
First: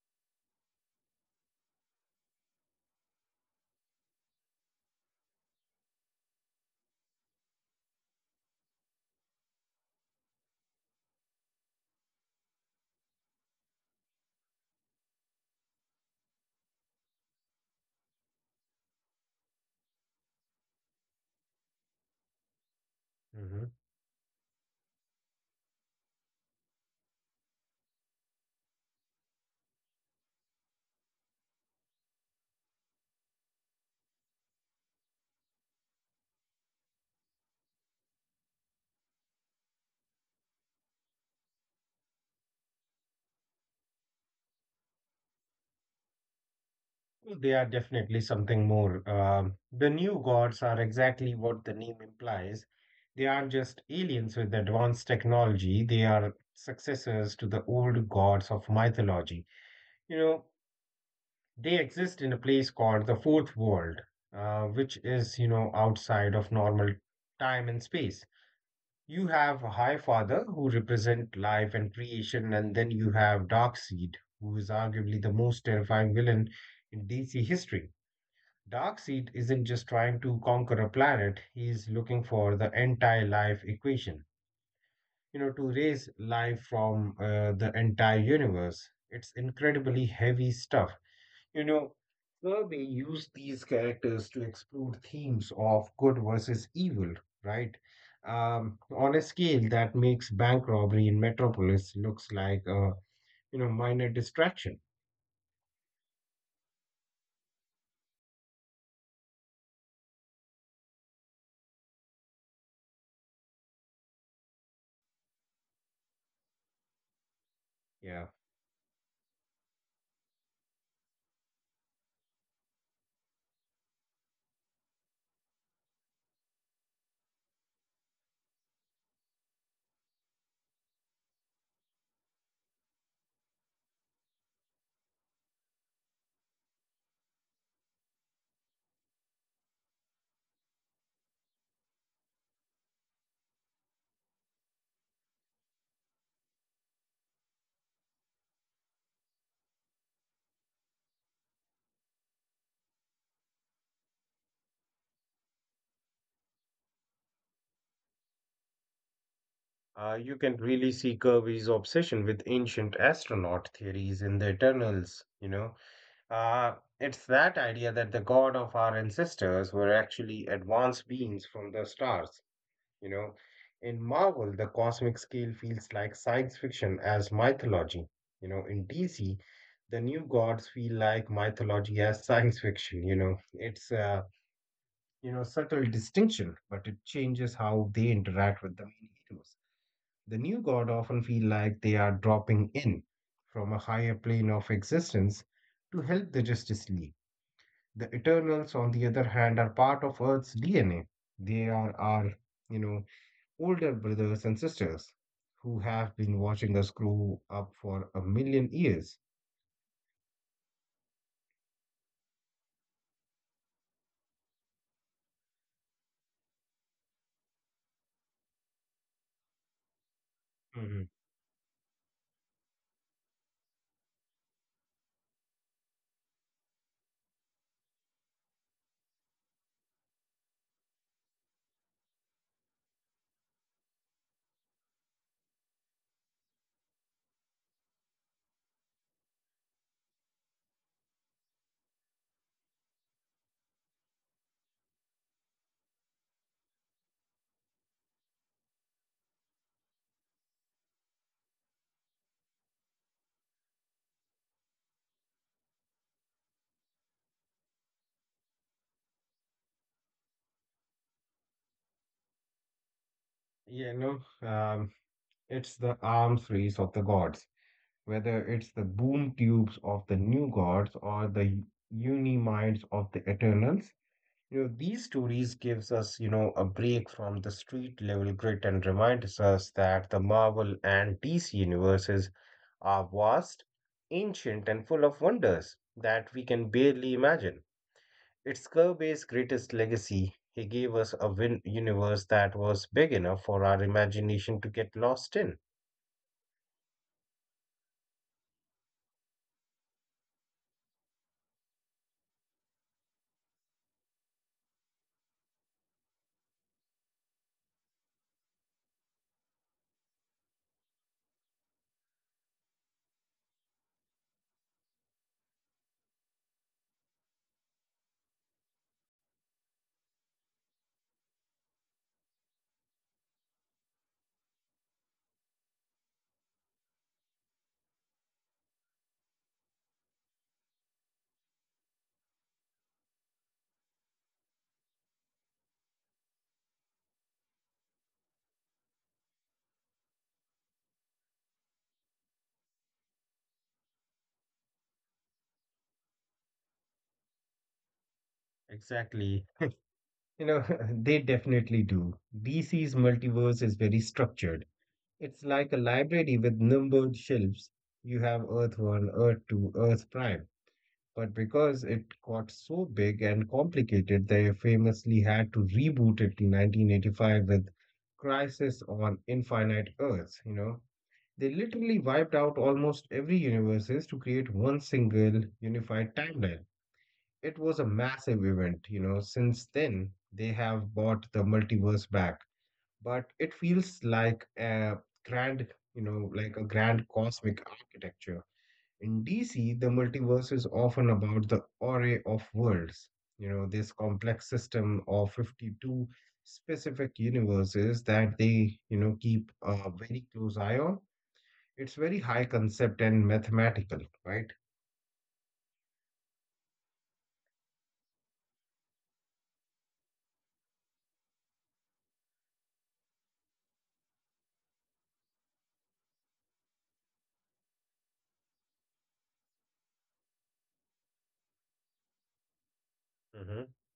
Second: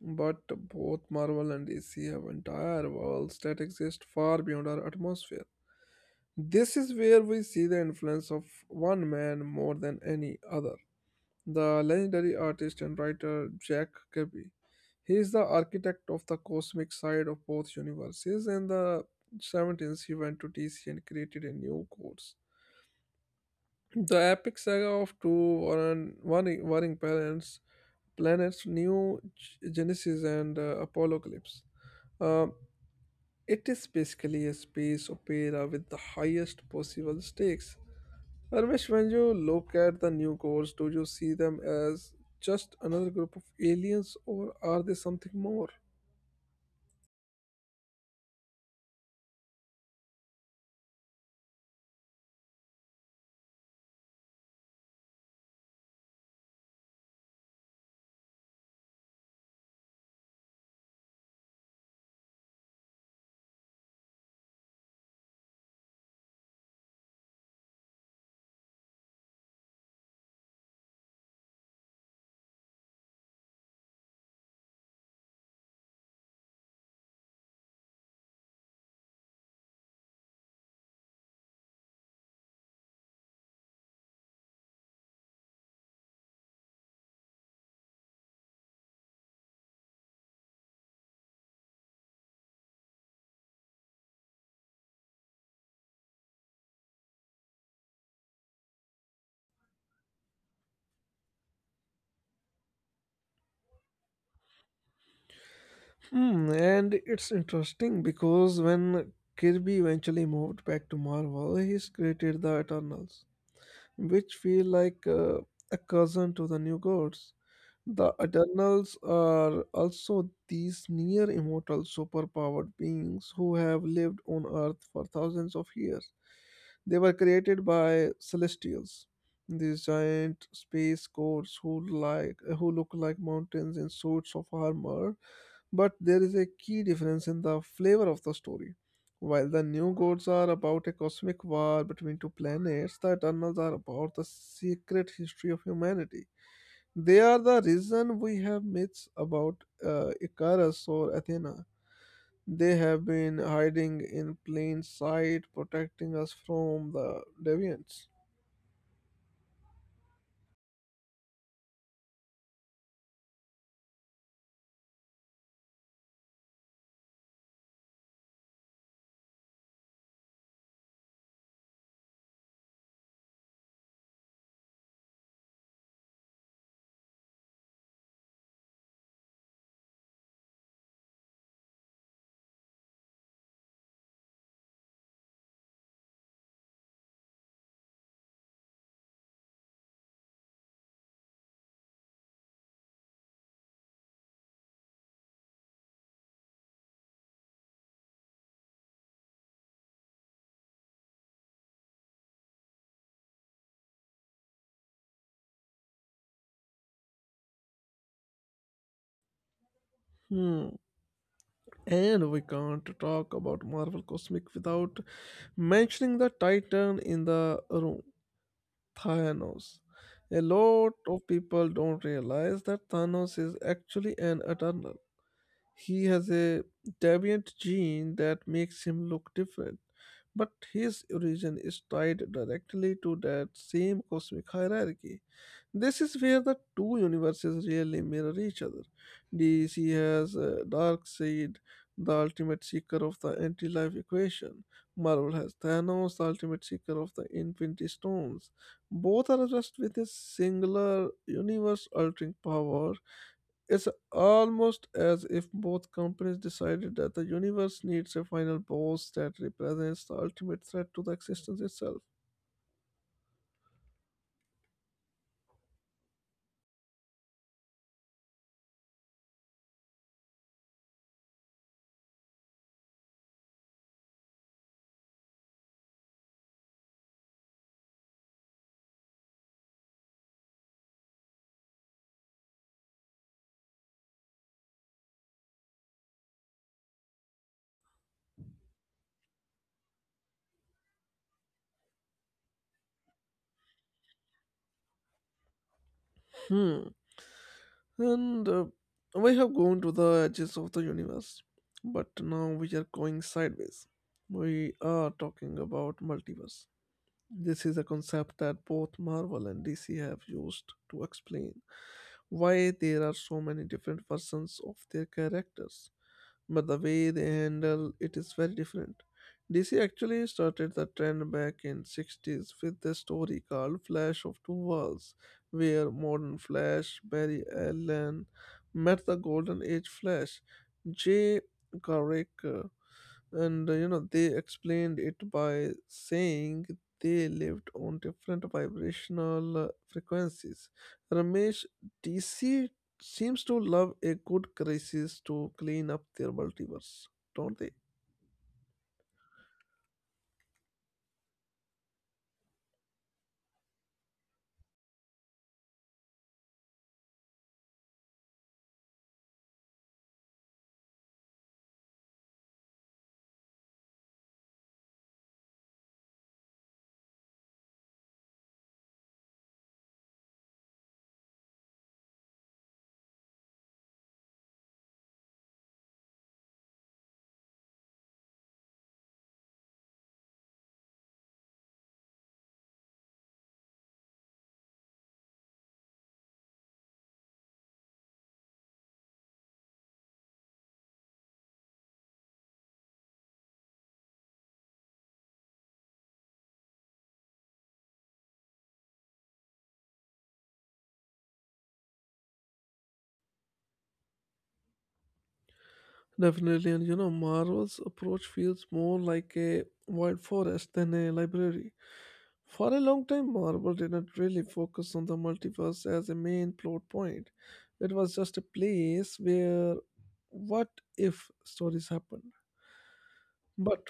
A: But both Marvel and DC have entire worlds that exist far beyond our atmosphere. This is where we see the influence of one man more than any other, the legendary artist and writer Jack Kirby. He is the architect of the cosmic side of both universes. In the 17th, he went to DC and created a new course, the epic saga of two warring parents, planets Genesis and Apocalypse. Um, it is basically a space opera with the highest possible stakes. Arvish, when you look at the new gods, do you see them as just another group of aliens or are they something more?
B: They are definitely something more. The new gods are exactly what the name implies. They aren't just aliens with advanced technology, they are successors to the old gods of mythology. You know, they exist in a place called the fourth world, which is, you know, outside of normal time and space. You have High Father, who represent life and creation, and then you have Darkseid, who is arguably the most terrifying villain in DC history. Darkseid isn't just trying to conquer a planet, he's looking for the entire life equation, you know, to raise life from the entire universe. It's incredibly heavy stuff. You know, Kirby used these characters to explore themes of good versus evil, right? On a scale that makes bank robbery in Metropolis looks like a, you know, minor distraction.
A: Hmm, and it's interesting because when Kirby eventually moved back to Marvel, he's created the Eternals, which feel like a cousin to the new gods. The
B: Yeah.
A: Eternals are also these near immortal superpowered beings who have lived on Earth for thousands of years. They were created by celestials, these giant space gods who who look like mountains in suits of armor. But there is a key difference in the flavor of the story. While the new gods are about a cosmic war between two planets, the Eternals are about the secret history of humanity. They are the reason we have myths about Icarus or Athena. They have been hiding in plain sight, protecting us from the deviants.
B: You can really see Kirby's obsession with ancient astronaut theories in the Eternals, you know. Uh, it's that idea that the god of our ancestors were actually advanced beings from the stars, you know. In Marvel, the cosmic scale feels like science fiction as mythology, you know. In DC, the new gods feel like mythology as science fiction, you know. It's a, you know, subtle distinction, but it changes how they interact with the main heroes. The new god often feel like they are dropping in from a higher plane of existence to help the Justice League. The Eternals, on the other hand, are part of Earth's DNA. They are our, you know, older brothers and sisters who have been watching us grow up for a million years.
A: Hmm. And we can't talk about Marvel Cosmic without mentioning the Titan in the room, Thanos. A lot
B: Hmm.
A: of people don't realize that Thanos is actually an Eternal. He has a deviant gene that makes him look different, but his origin is tied directly to that same cosmic hierarchy. This is where the two universes really mirror each other. DC has Darkseid, the ultimate seeker of the anti life equation. Marvel has Thanos, the ultimate seeker of the Infinity Stones. Both are just with a singular universe altering power. It's almost as if both companies decided that the universe needs a final boss that represents the ultimate threat to the existence itself.
B: You know, it's the arms race of the gods, whether it's the boom tubes of the new gods or the uni minds of the Eternals. You know, these stories gives us, you know, a break from the street level grit and reminds us that the Marvel and DC universes are vast, ancient, and full of wonders that we can barely imagine. It's Kirby's greatest legacy. He gave us a universe that was big enough for our imagination to get lost in.
A: Hmm. And we have gone to the edges of the universe, but now we are going sideways. We are talking about multiverse. This is a concept that both Marvel and DC have used to explain why there are so many different versions of their characters, but the way they handle it is very different. DC actually started the trend back in '60s with the story called Flash of Two Worlds, where modern Flash Barry Allen met the Golden Age Flash Jay Garrick, and they explained it by saying they lived on different vibrational frequencies. Ramesh, DC seems to love a good crisis to clean up their multiverse, don't they?
B: Exactly. You know, they definitely do. DC's multiverse is very structured. It's like a library with numbered shelves. You have Earth 1, Earth 2, Earth Prime. But because it got so big and complicated, they famously had to reboot it in 1985 with Crisis on Infinite Earths, you know. They literally wiped out almost every universes to create one single unified timeline. It was a massive event, you know. Since then, they have bought the multiverse back, but it feels like a grand, you know, like a grand cosmic architecture. In DC, the multiverse is often about the array of worlds. You know, this complex system of 52 specific universes that they, you know, keep a very close eye on. It's very high concept and mathematical, right?
A: Definitely, and Marvel's approach feels more like a wild forest than a library. For a long time, Marvel didn't really focus on the multiverse as a main plot point. It was just a place where what if stories happen.
B: Mm-hmm.
A: But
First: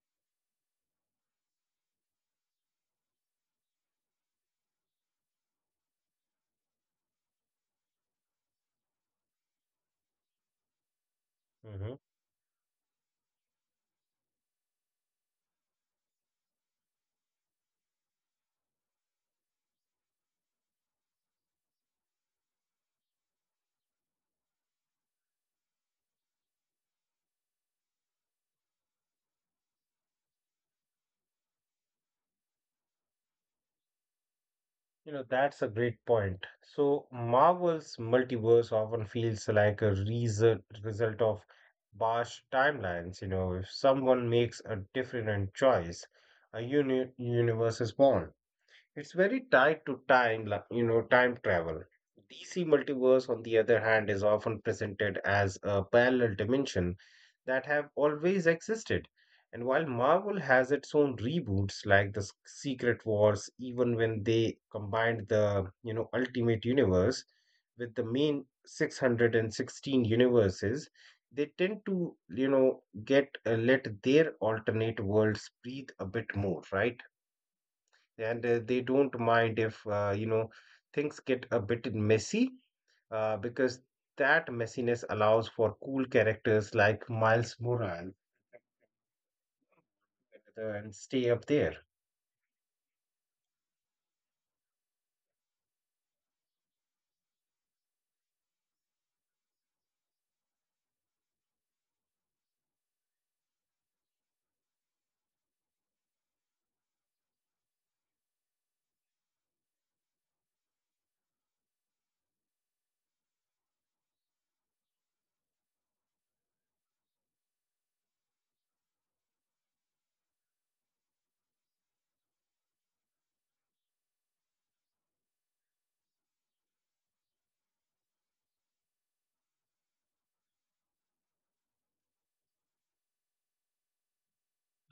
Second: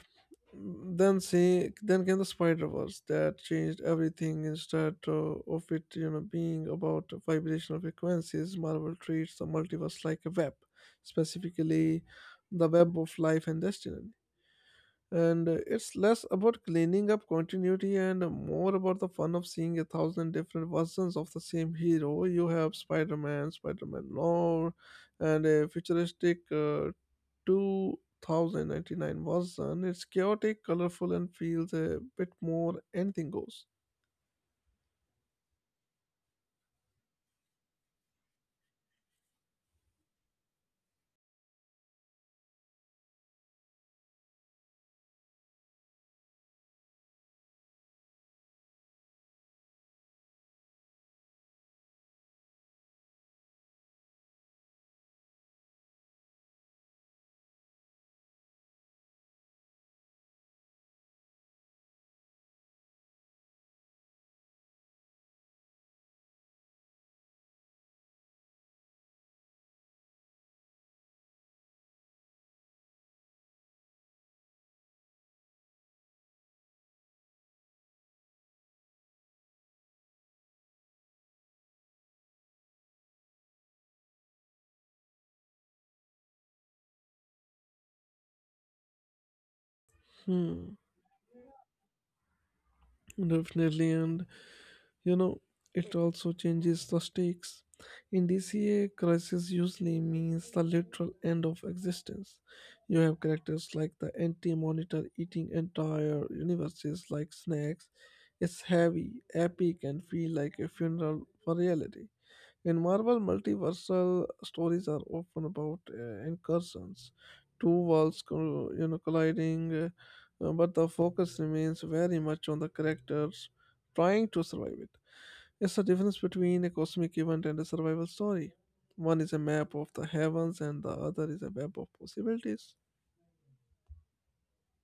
A: then came the Spider Verse that changed everything. Instead of it, being about vibrational frequencies, Marvel treats the multiverse like a web, specifically the web of life and destiny, and it's less about cleaning up continuity and more about the fun of seeing a thousand different versions of the same hero. You have Spider-Man, Spider-Man Lore, and a futuristic 2099 version. It's chaotic, colorful, and feels a bit more anything goes.
B: You know, that's a great point. So, Marvel's multiverse often feels like a result of harsh timelines. You know, if someone makes a different choice, a universe is born. It's very tied to time, you know, time travel. DC multiverse, on the other hand, is often presented as a parallel dimension that have always existed. And while Marvel has its own reboots like the Secret Wars, even when they combined the, you know, Ultimate Universe with the main 616 universes, they tend to, you know, get let their alternate worlds breathe a bit more, right? And they don't mind if you know things get a bit messy because that messiness allows for cool characters like Miles Morales
A: Hmm,
B: and stay up there.
A: definitely, and You know, it also changes the stakes. In DCA, crisis usually means the literal end of existence. You have characters like the anti monitor eating entire universes like snacks. It's heavy, epic, and feel like a funeral for reality. In Marvel, multiversal stories are often about incursions, two worlds colliding, but the focus remains very much on the characters trying to survive it. It's the difference between a cosmic event and a survival story. One is a map of the heavens, and the other is a map of possibilities.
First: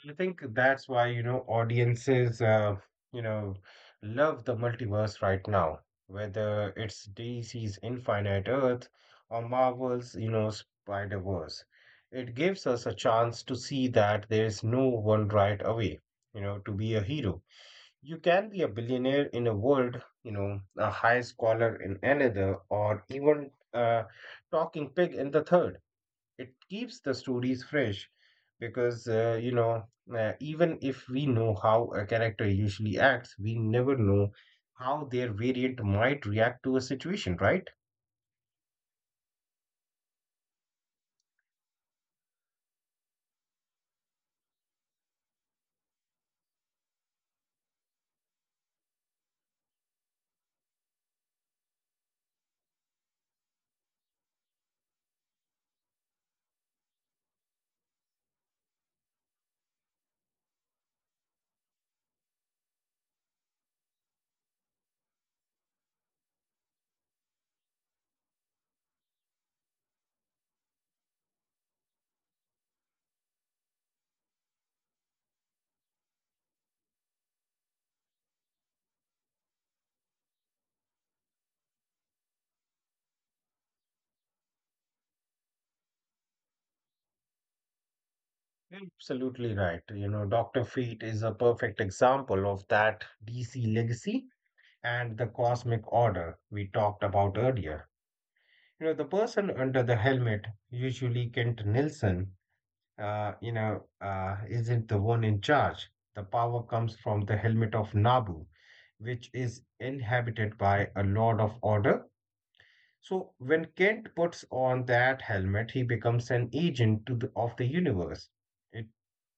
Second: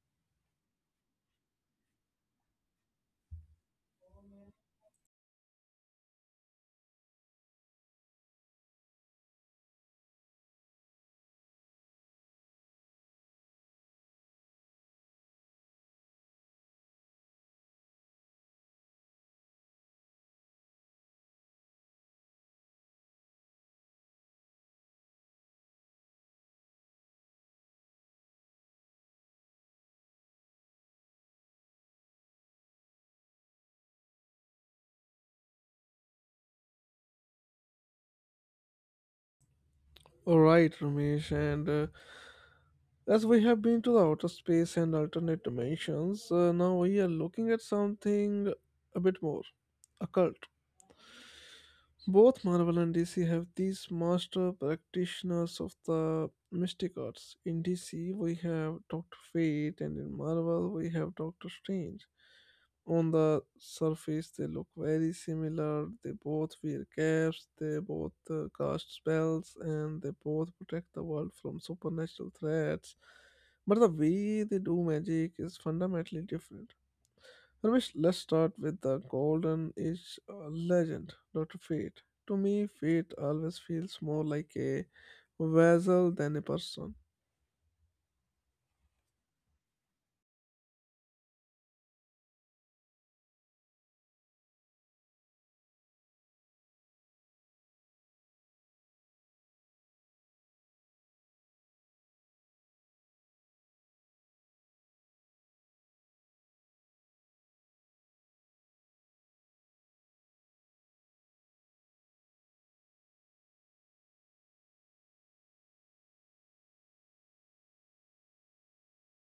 B: I think that's why you know audiences you know love the multiverse right now, whether it's DC's Infinite Earth or Marvel's you know Spider-Verse. It gives us a chance to see that there is no one right away, you know, to be a hero. You can be a billionaire in a world, you know, a high scholar in another, or even a talking pig in the third. It keeps the stories fresh because, even if we know how a character usually acts, we never know how their variant might react to a situation, right?
A: All right, Ramesh, and as we have been to the outer space and alternate dimensions, now we are looking at something a bit more occult. Both Marvel and DC have these master practitioners of the mystic arts. In DC, we have Doctor Fate, and in Marvel, we have Doctor Strange. On the surface, they look very similar. They both wear caps, they both cast spells, and they both protect the world from supernatural threats. But the way they do magic is fundamentally different. Ramesh, let's start with the Golden Age legend, Dr. Fate. To me, fate always feels more like a vessel than a person.
B: Absolutely right. You know, Dr. Fate is a perfect example of that DC legacy and the cosmic order we talked about earlier. You know, the person under the helmet, usually Kent Nielsen, isn't the one in charge. The power comes from the helmet of Nabu, which is inhabited by a Lord of Order. So when Kent puts on that helmet, he becomes an agent to the, of the universe. It,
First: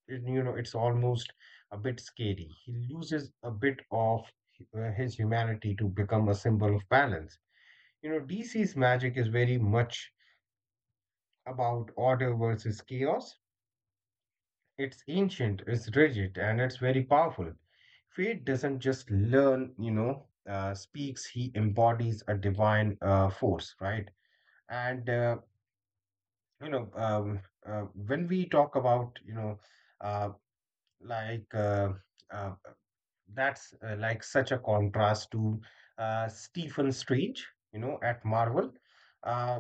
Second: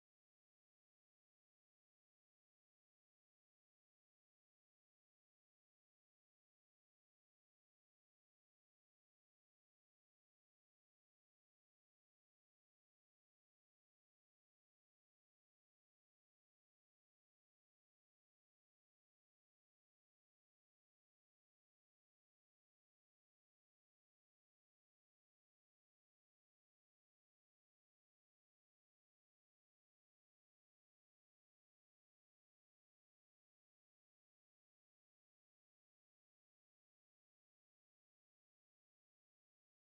B: it, you know, it's almost a bit scary. He loses a bit of his humanity to become a symbol of balance. You know, DC's magic is very much about order versus chaos. It's ancient, it's rigid, and it's very powerful. Fate doesn't just learn, speaks, he embodies a divine force, right? And, you know, when we talk about, you know, uh, like, uh, that's Like such a contrast to Stephen Strange, you know, at Marvel. Uh,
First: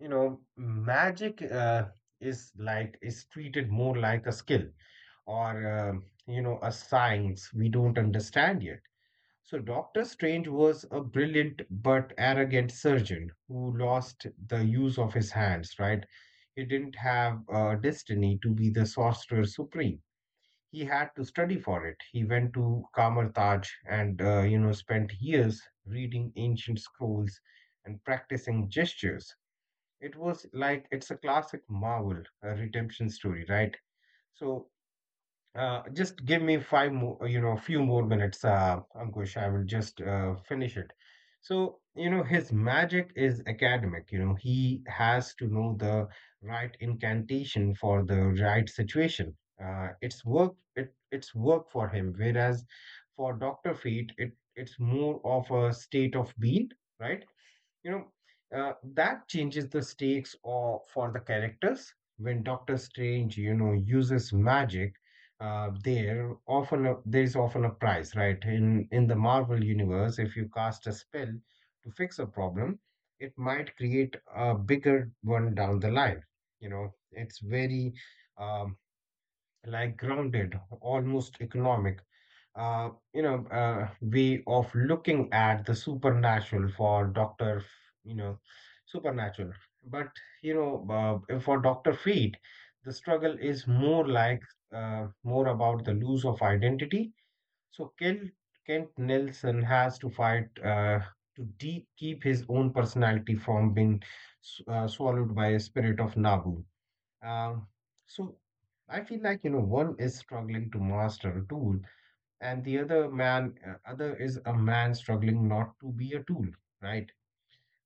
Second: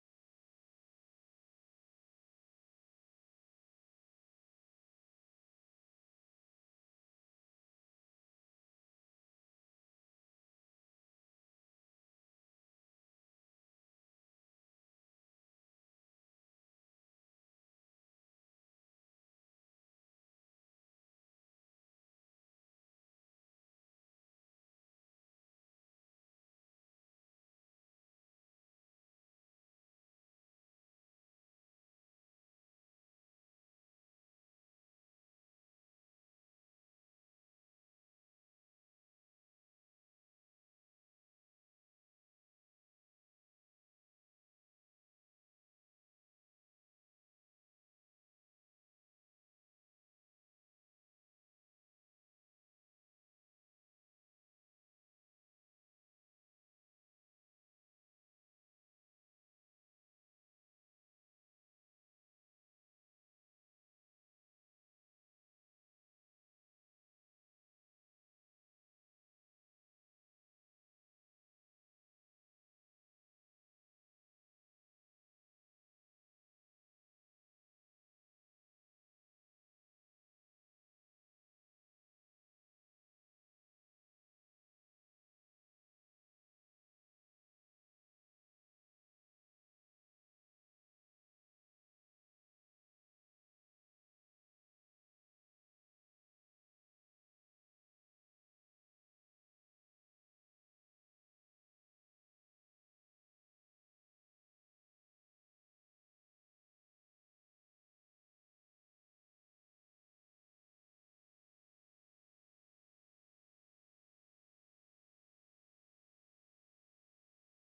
B: you know, magic is like is treated more like a skill or you know, a science we don't understand yet. So Doctor Strange was a brilliant but arrogant surgeon who lost the use of his hands. Right, he didn't have a destiny to be the sorcerer supreme. He had to study for it. He went to Kamartaj and you know, spent years reading ancient scrolls and practicing gestures. It was like it's a classic Marvel redemption story, right? So just give me five more, you know, a few more minutes, Ankush. I will just finish it. So you know, his magic is academic. You know, he has to know the right incantation for the right situation. It's work. It's work for him. Whereas for Doctor Fate, it's more of a state of being, right? You know, that changes the stakes or for the characters. When Doctor Strange, you know, uses magic, there is often a price, right? In the Marvel universe, if you cast a spell to fix a problem, it might create a bigger one down the line. You know, it's very um, like grounded, almost economic, way of looking at the supernatural for Dr. F- you know, supernatural. But, for Dr. Fate, the struggle is more like, more about the lose of identity. So Kent Nelson has to fight to keep his own personality from being swallowed by a spirit of Nabu. Um, so I feel like, you know, one is struggling to master a tool and the other man other is a man struggling not to be a tool, right?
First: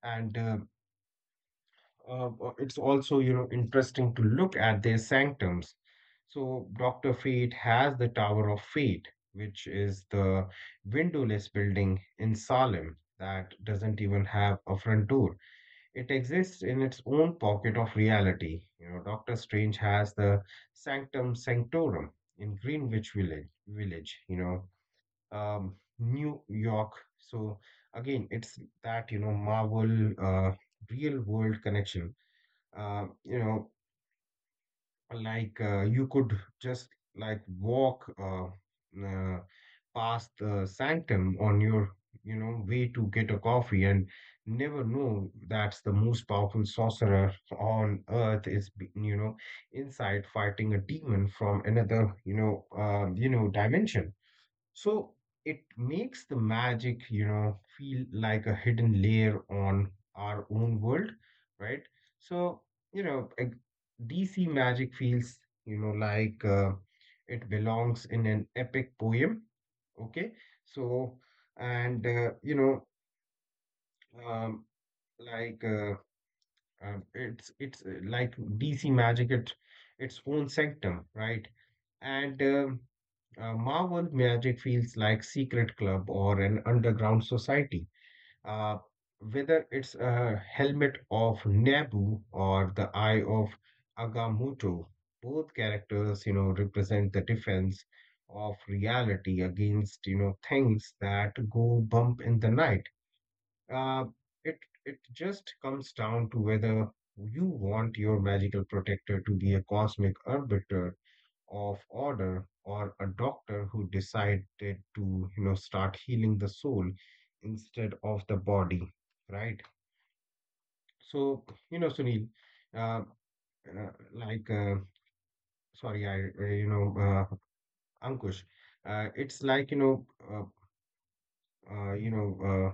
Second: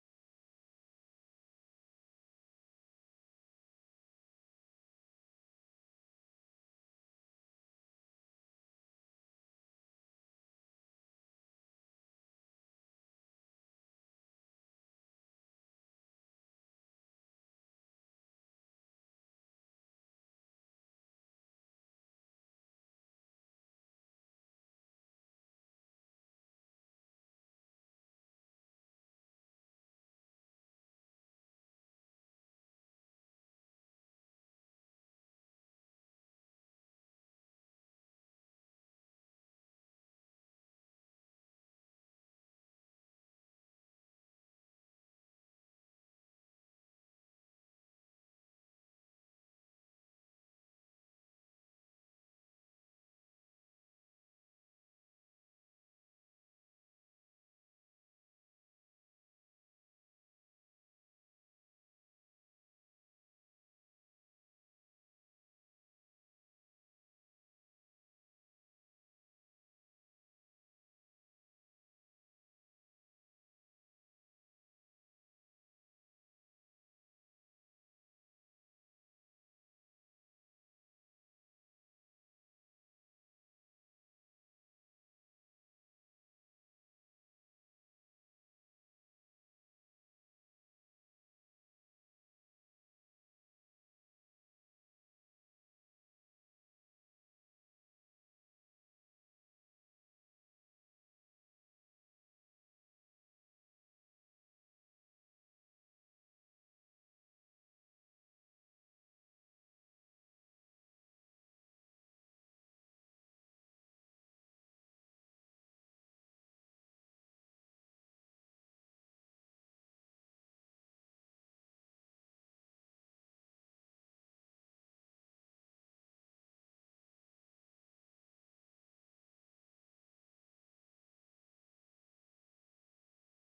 B: And it's also, you know, interesting to look at their sanctums. So Dr. Fate has the Tower of Fate, which is the windowless building in Salem that doesn't even have a front door. It exists in its own pocket of reality. You know, Dr. Strange has the Sanctum Sanctorum in Greenwich Village, you know, New York. So again, it's that, you know, Marvel real world connection. You know, you could just walk uh, past the sanctum on your, you know, way to get a coffee and never know that's the most powerful sorcerer on earth is, you know, inside fighting a demon from another, you know, dimension. So it makes the magic, you know, feel like a hidden layer on our own world, right? So, you know, like, DC magic feels, you know, it belongs in an epic poem, okay? So, and, you know, um, like, it's DC magic, it, its own sanctum, right? And Marvel magic feels like secret club or an underground society. Uh, whether it's a helmet of Naboo or the eye of Agamotto, both characters, you know, represent the defense of reality against, you know, things that go bump in the night. Uh, it it just comes down to whether you want your magical protector to be a cosmic arbiter of order or a doctor who decided to, you know, start healing the soul instead of the body, right? So, you know, sunil uh, uh, like sorry, I you know Ankush. Uh, it's like uh, you know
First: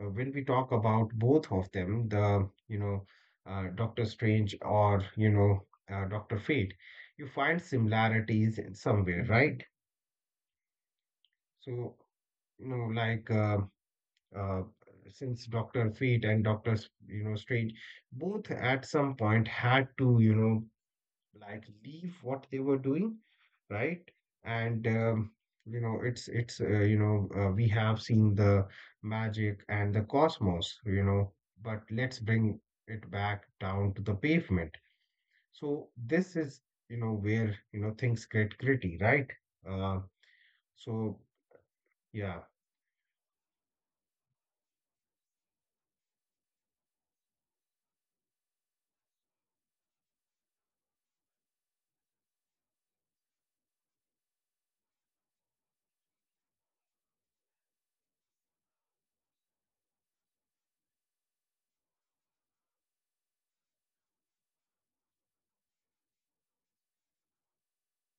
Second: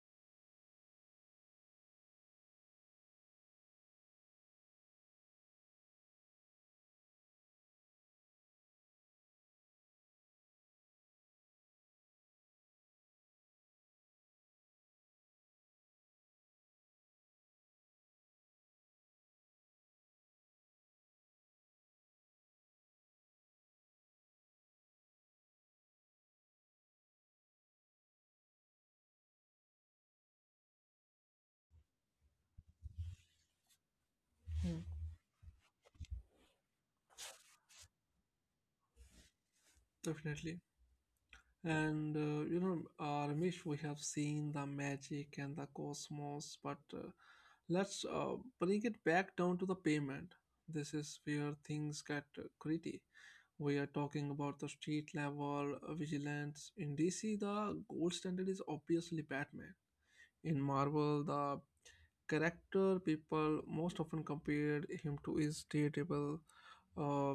B: When we talk about both of them, the, you know, Doctor Strange or, you know, Doctor Fate, you find similarities in somewhere, right? So, you know, uh, since Dr. Feet and Dr., you know, Strange both at some point had to, you know, like leave what they were doing, right? And you know, we have seen the magic and the cosmos, you know, but let's bring it back down to the pavement.
A: Hmm,
B: So this is, you know, where you know things get gritty, right? Uh, so
A: definitely.
B: yeah.
A: And Ramesh, we have seen the magic and the cosmos, but let's bring it back down to the payment. This is where things get gritty. We are talking about the street level vigilance. In DC, the gold standard is obviously Batman. In Marvel, the character people most often compared him to is Daredevil. Uh,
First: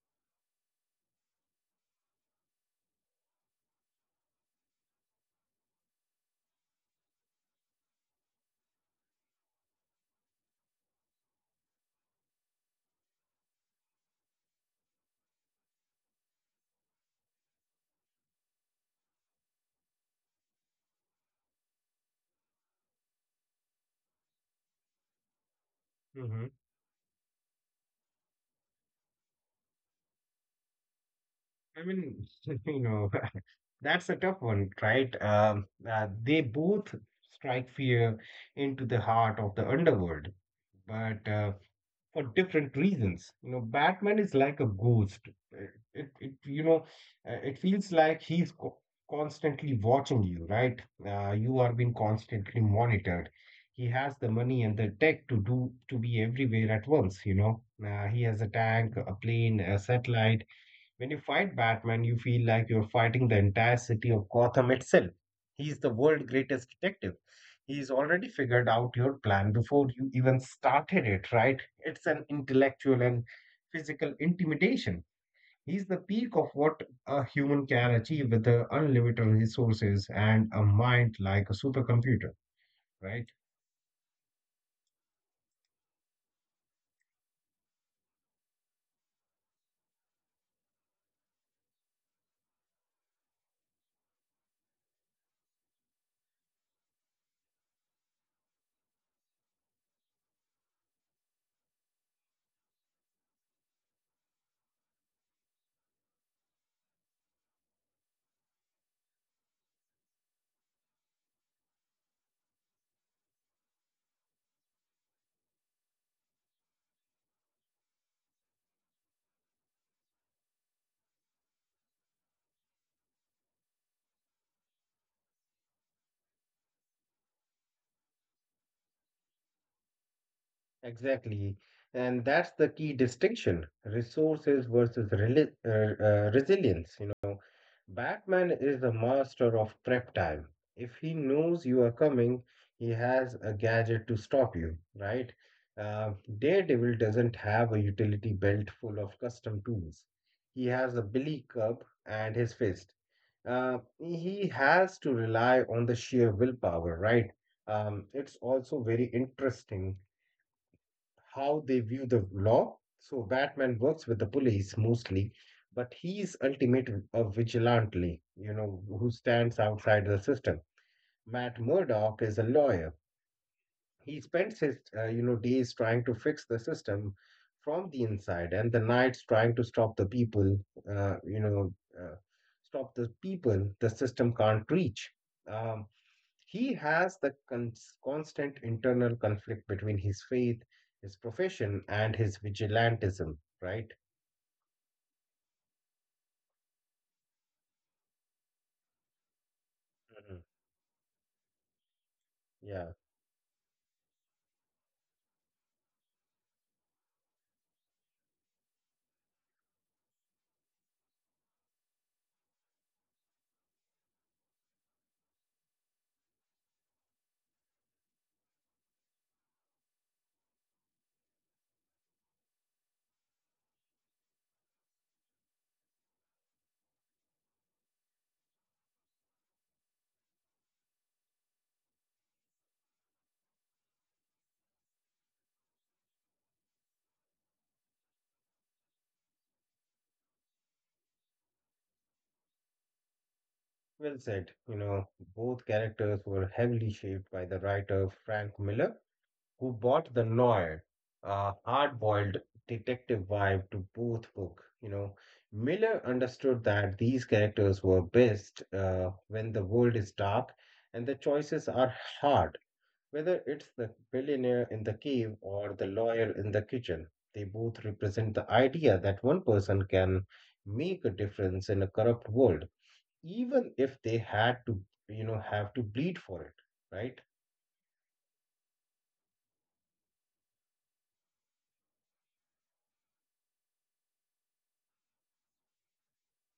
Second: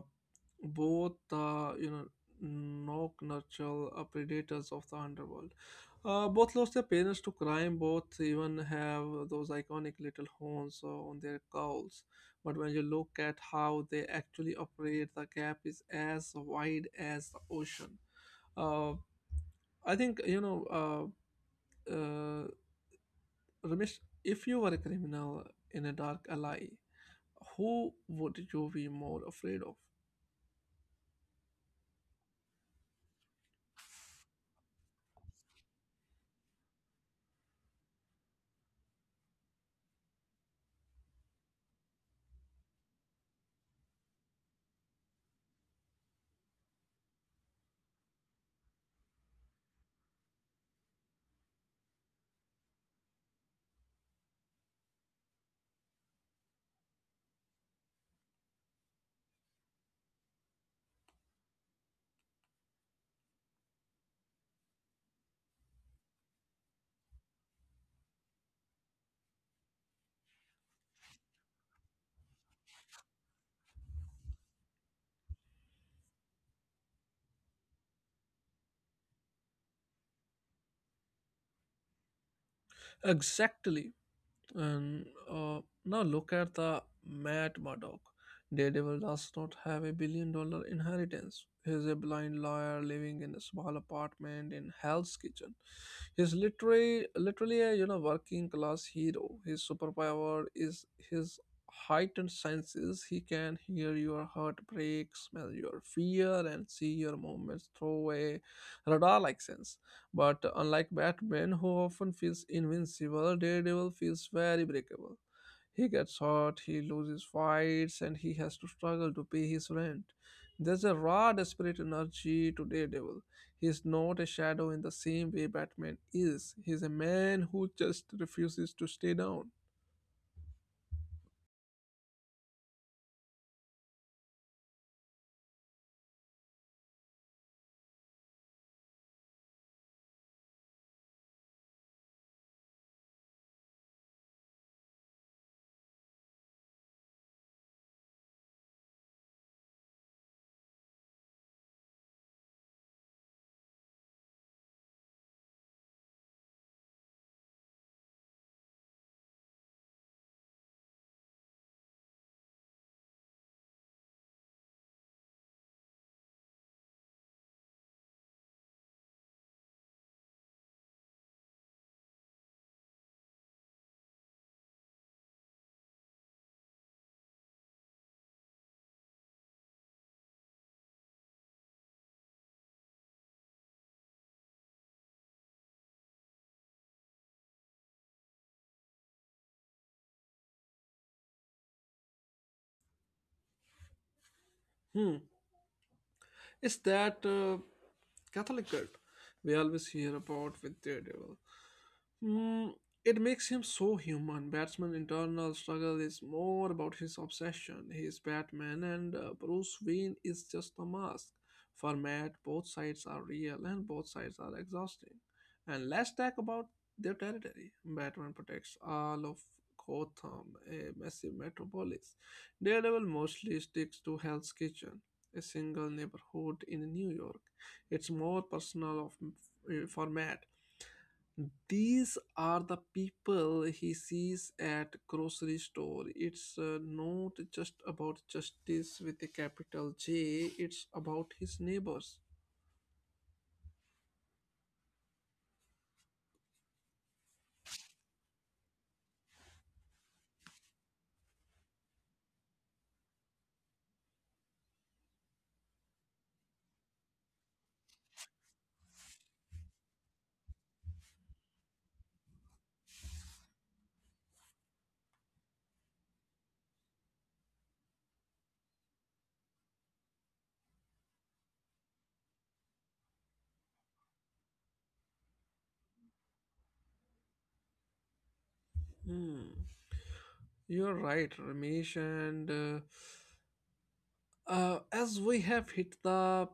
A: Both the knock nurture predators of the underworld. Both lost their parents to crime. Both even have those iconic little horns on their cowls. But when you look at how they actually operate, the gap is as wide as the ocean. Uh, I think Uh, uh, Ramesh, if you were a criminal in a dark
B: Mhm.
A: alley, who would you be more afraid of?
B: I mean, you know, that's a tough one, right? They both strike fear into the heart of the underworld, but for different reasons. You know, Batman is like a ghost. It you know, it feels like he's co constantly watching you, right? You are being constantly monitored. He has the money and the tech to do to be everywhere at once. You know, he has a tank, a plane, a satellite. When you fight Batman, you feel like you're fighting the entire city of Gotham itself. He's the world's greatest detective. He's already figured out your plan before you even started it, right? It's an intellectual and physical intimidation. He's the peak of what a human can achieve with the unlimited resources and a mind like a supercomputer, right?
A: Exactly. And now look at the Matt Murdock. Daredevil does not have a $1 billion inheritance. He is a blind lawyer living in a small apartment in Hell's Kitchen. He's literally a working class hero. His superpower is his heightened senses. He can hear your heartbreak, smell your fear, and see your movements through a radar-like sense. But unlike Batman, who often feels invincible, Daredevil feels very breakable. He gets hurt, he loses fights, and he has to struggle to pay his rent. There's a raw, desperate energy to Daredevil. He's not a shadow in the same way Batman is. He's a man who just refuses to stay down.
B: Exactly. And that's the key distinction, resources versus resilience. You know, Batman is the master of prep time. If he knows you are coming, he has a gadget to stop you, right? Uh, Daredevil doesn't have a utility belt full of custom tools. He has a billy club and his fist. He has to rely on the sheer willpower, right? It's also very interesting how they view the law. So Batman works with the police mostly, but he is ultimate a vigilante, you know, who stands outside the system. Matt Murdock is a lawyer. He spends his, you know, days trying to fix the system from the inside, and the nights trying to stop the people, uh, you know, uh, the system can't reach. Um, he has the constant internal conflict between his faith, his profession, and his vigilantism, right?
A: Hmm. It's that Catholic cult we always hear
B: Mhm.
A: about with Daredevil. Hmm,
B: Yeah,
A: it makes him so human. Batman's internal struggle is more about his obsession. He is Batman, and Bruce Wayne is just a mask. For Matt, both sides are real and both sides are exhausting. And let's talk about their territory. Batman protects all of Gotham, a massive metropolis. Daredevil mostly sticks to Hell's Kitchen, a single neighborhood in New York. It's more personal of format. These are the people he sees at grocery store. It's not just about justice with a capital j, it's about his neighbors.
B: well said. You know, both characters were heavily shaped by the writer Frank Miller, who brought the noir, hard-boiled detective vibe to both book. You know, Miller understood that these characters were best when the world is dark and the choices are hard. Whether it's the billionaire in the cave or the lawyer in the kitchen, they both represent the idea that one person can make a difference in a corrupt world, even if you know, have to bleed for it, right?
A: Hmm. You're right, Ramesh, and as we have hit the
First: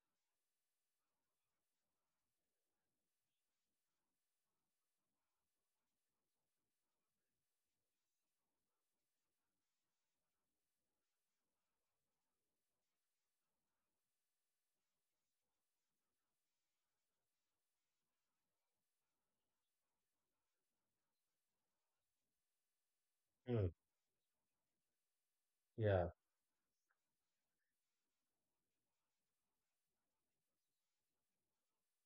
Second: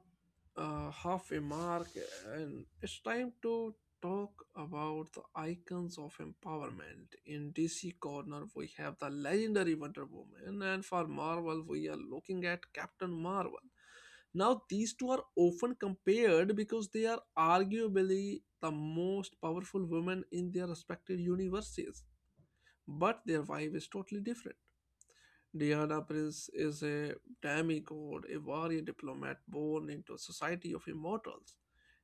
A: halfway mark, and it's time to talk about the icons of empowerment. In DC Corner, we have the legendary Wonder Woman, and for Marvel, we are looking at Captain Marvel. Now, these two are often compared because they are arguably the most powerful women in their respective universes, but their
B: Mm.
A: vibe is totally different. Diana
B: Yeah.
A: Prince is a demigod, a warrior diplomat born into a society of immortals.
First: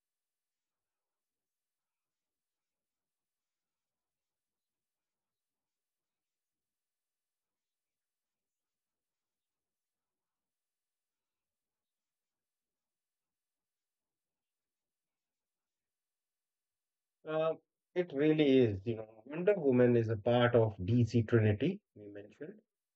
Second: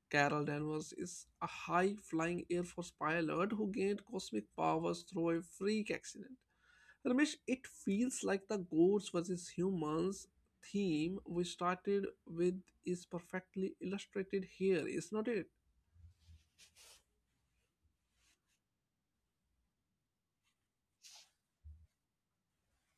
A: Carol Danvers is a high flying Air Force pilot who gained cosmic powers through a freak accident. Ramesh, it feels like the gods versus humans theme we started with is perfectly illustrated here, is not it?
B: Uh, it really is, you know. Wonder Woman is a part of DC Trinity, we mentioned.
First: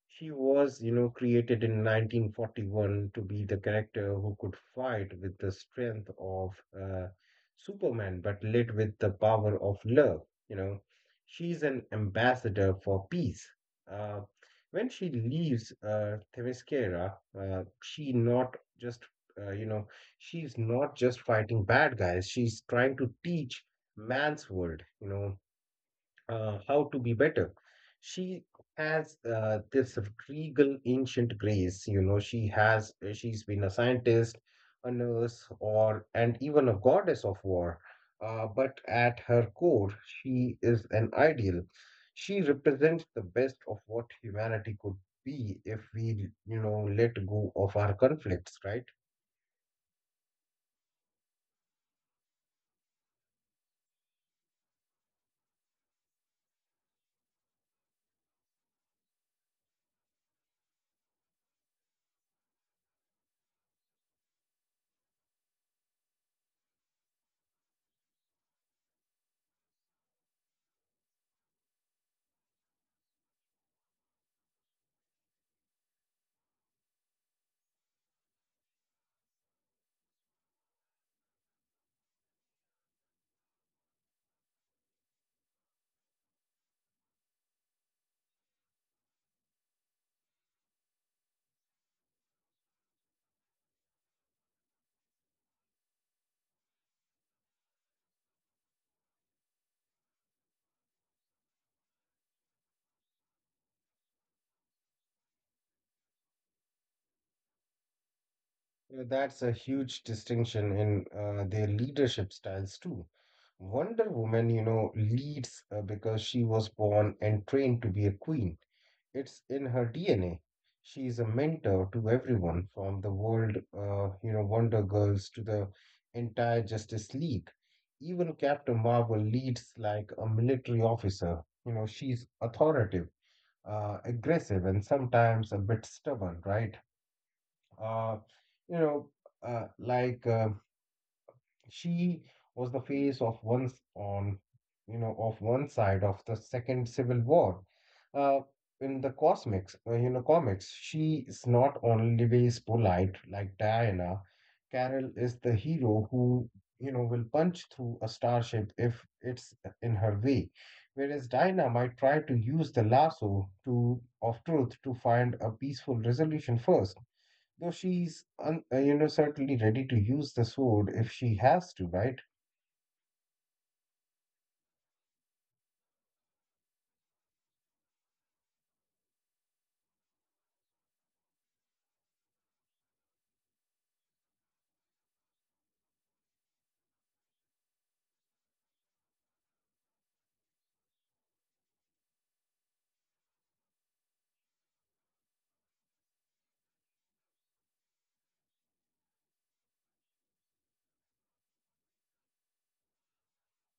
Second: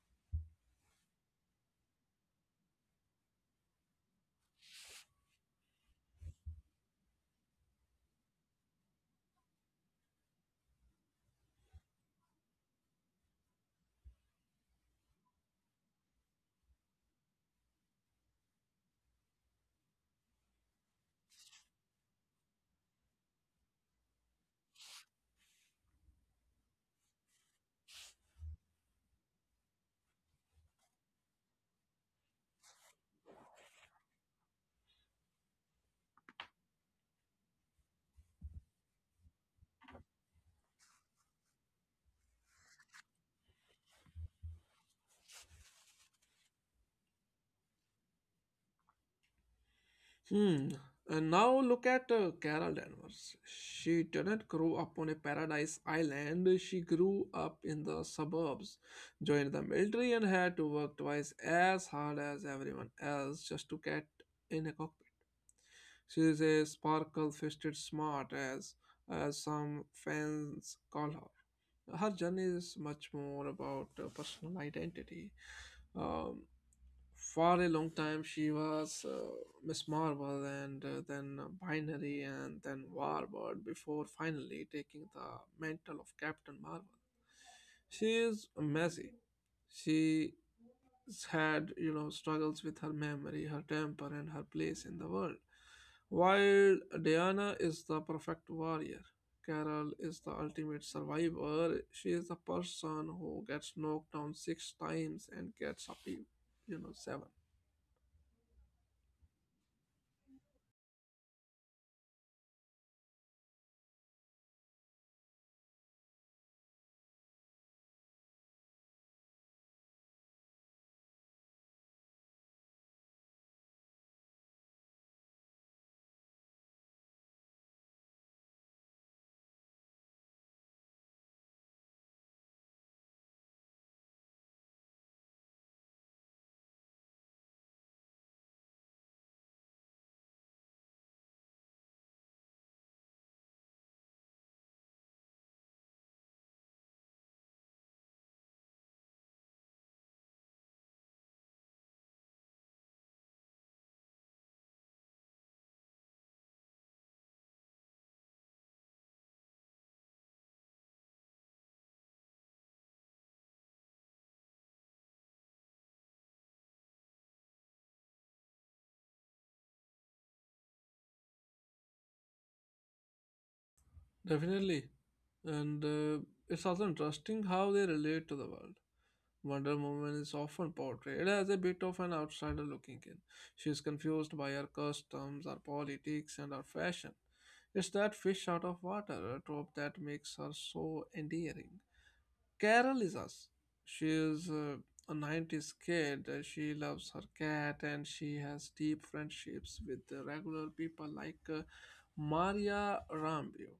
B: She was, you know, created in 1941 to be the character who could fight with the strength of Superman, but lit with the power of love, you know. She's an ambassador for peace. Uh, when she leaves Themyscira, she not just, you know, she's not just fighting bad guys, she's trying to teach man's world, you know, how to be better. She has this regal ancient grace, you know, she's been a scientist, a nurse, or, and even a goddess of war. But at her core, she is an ideal. She represents the best of what humanity could be if we, you know, let go of our conflicts, right?
A: Hmm. And now look at Carol Danvers. She didn't grow up on a paradise island. She grew up in the suburbs, joined the military, and had to work twice as hard as everyone else just to get in a cockpit. She is a sparkle-fisted smart, as some fans call her. Her journey is much more about personal identity. Um for a long time she was Miss Marvel and then Binary and then Warbird before finally taking the mantle of Captain Marvel. She is messy. She had struggles with her memory, her temper, and her place in the world. While Diana is the perfect warrior, Carol is the ultimate survivor. She is the person who gets knocked down six times and gets up seven.
B: Yeah, that's a huge distinction in their leadership styles too. Wonder Woman, you know, leads because she was born and trained to be a queen. It's in her DNA. She is a mentor to everyone from the world, you know, Wonder Girls to the entire Justice League. Even Captain Marvel leads like a military officer. You know, she's authoritative, aggressive, and sometimes a bit stubborn, right? Uh, you know, uh, like uh, she was the face of you know, of one side of the Second Civil War. Uh, you know, comics, she is not always polite like Diana. Carol is the hero who, you know, will punch through a starship if it's in her way, whereas Diana might try to use the lasso to of truth to find a peaceful resolution first. Though you know, certainly ready to use the sword if she has to, right?
A: Definitely. And it's also interesting how they relate to the world. Wonder woman is often portrayed as a bit of an outsider looking in. She is confused by her customs, her politics, and her fashion. It's that fish out of water trope that makes her so endearing. Carol is us. She is a '90s kid. She loves her cat and she has deep friendships with the regular people like Maria Rambio.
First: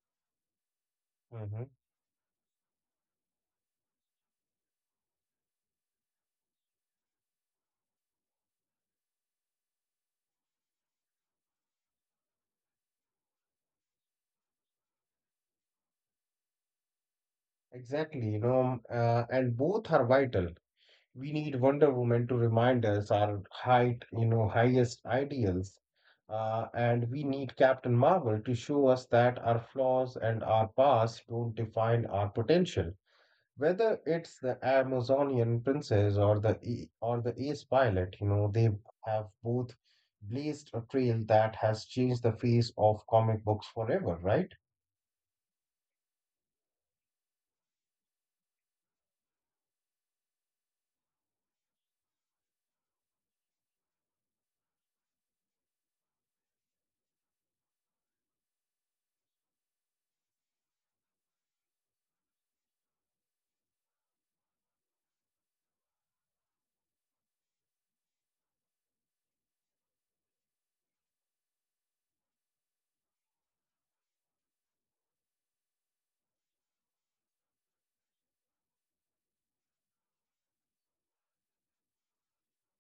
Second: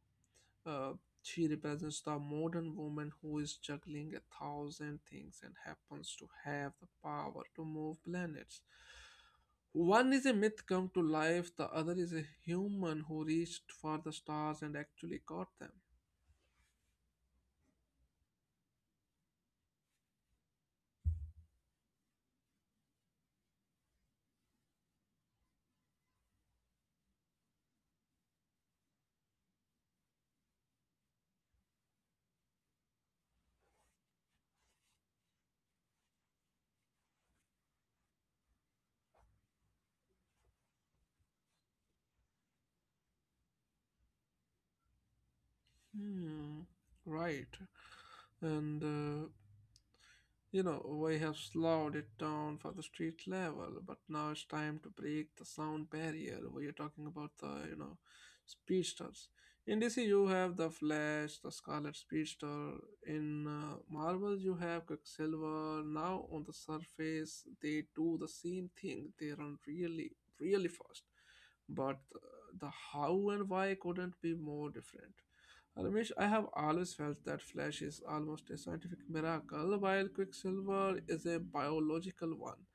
A: Uh, she
B: Hmm.
A: represents the modern woman who is juggling a thousand things and happens to have the power to move planets. One is a myth come to life, the other is a human who reached for the stars and actually got them.
B: Exactly, you know, and both are vital. We need Wonder Woman to remind us you know, highest ideals, and we need Captain Marvel to show us that our flaws and our past don't define our potential. Whether it's the Amazonian princess or or the ace pilot, you know, they have both blazed a trail that has changed the face of comic books forever, right?
A: Hmm, right. And we have slowed it down for the street level, but now it's time to break the sound barrier. We are talking about the speedsters. In DC you have the Flash, the scarlet speedster. In Marvel you have Quicksilver. Now on the surface they do the same thing, they run really really fast, but the how and why couldn't be more different. Ramesh, I have always felt that Flash is almost a scientific miracle, while Quicksilver is a biological one.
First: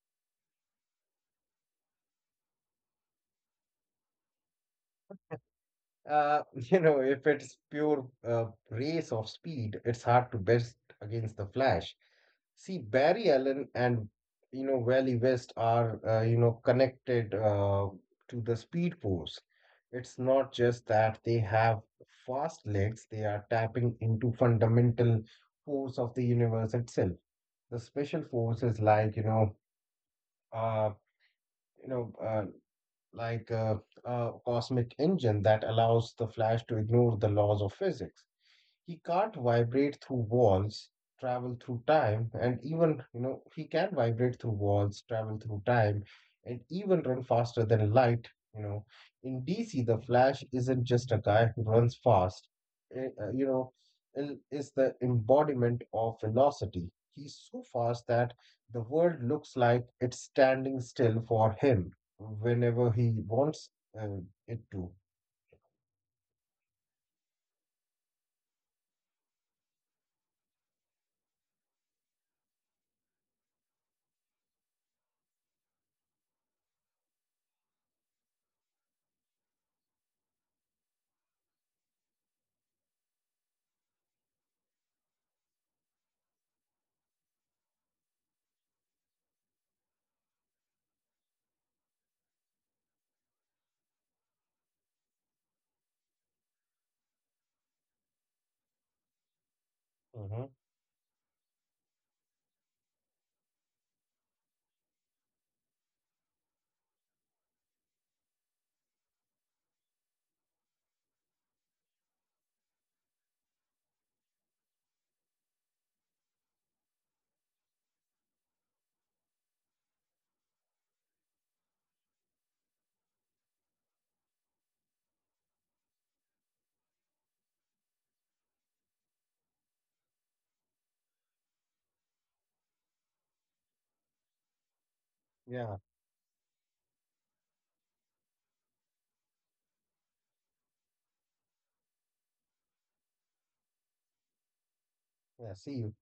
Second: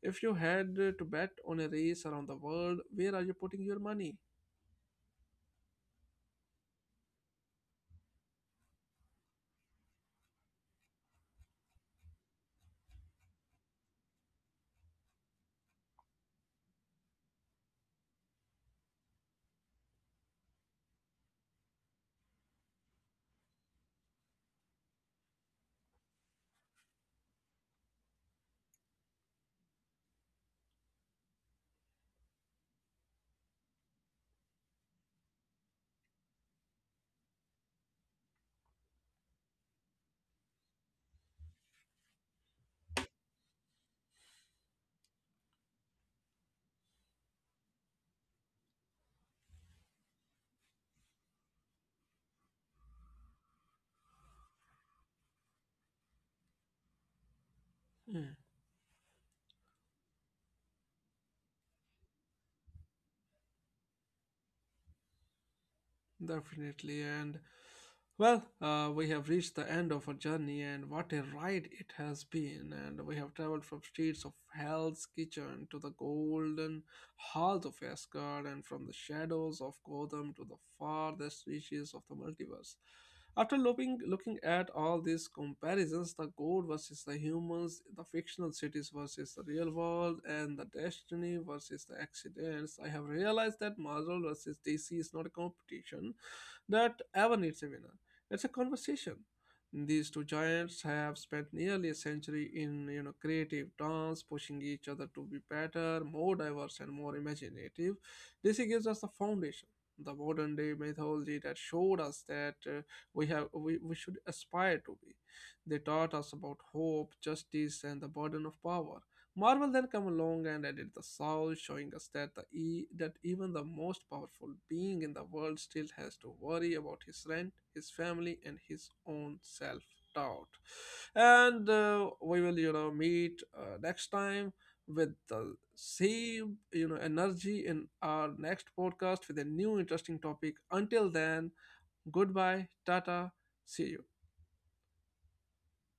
A: If you had to bet on a race around the world, where are you putting your money?
B: You know, if it's pure race of speed, it's hard to best against the Flash. See, Barry Allen and you know Wally West are you know, connected to the Speed Force. It's not just that they have fast legs; they are tapping into fundamental force of the universe itself. The special force is like, you know, uh, you know, uh, a cosmic engine that allows the Flash to ignore the laws of physics. He can't vibrate through walls travel through time and even you know He can vibrate through walls, travel through time, and even run faster than light. You know, in DC, the Flash isn't just a guy who runs fast. eh, uh, you know is the embodiment of velocity. He's so fast that
A: Hmm,
B: the world looks like it's standing still for him whenever he wants uh, it to.
A: definitely, and well, we have reached the end of our journey, and what a ride it has been! And we have traveled from streets of Hell's Kitchen to the golden halls of Asgard, and from the shadows of Gotham to the farthest reaches of the multiverse. After looking at all these comparisons, the gold versus the humans, the fictional cities versus the real world, and the destiny versus the accidents, I have realized that Marvel versus DC is not a competition that ever needs a winner. It's a conversation. These two
B: Mhm.
A: giants have spent nearly a century in creative terms, pushing each other to be better, more diverse, and more imaginative. DC gives us the foundation, the modern day mythology that showed us that we should aspire to be. They taught us about hope, justice, and the burden of power. Marvel then came along and added the soul, showing us that that even the most powerful being in the world still has to worry about his rent, his family, and his own self doubt. And we will, meet next time with the
B: Yeah.
A: same, energy in our next podcast with a new interesting topic. Until then, goodbye, tata, see you.
B: Yeah, see you.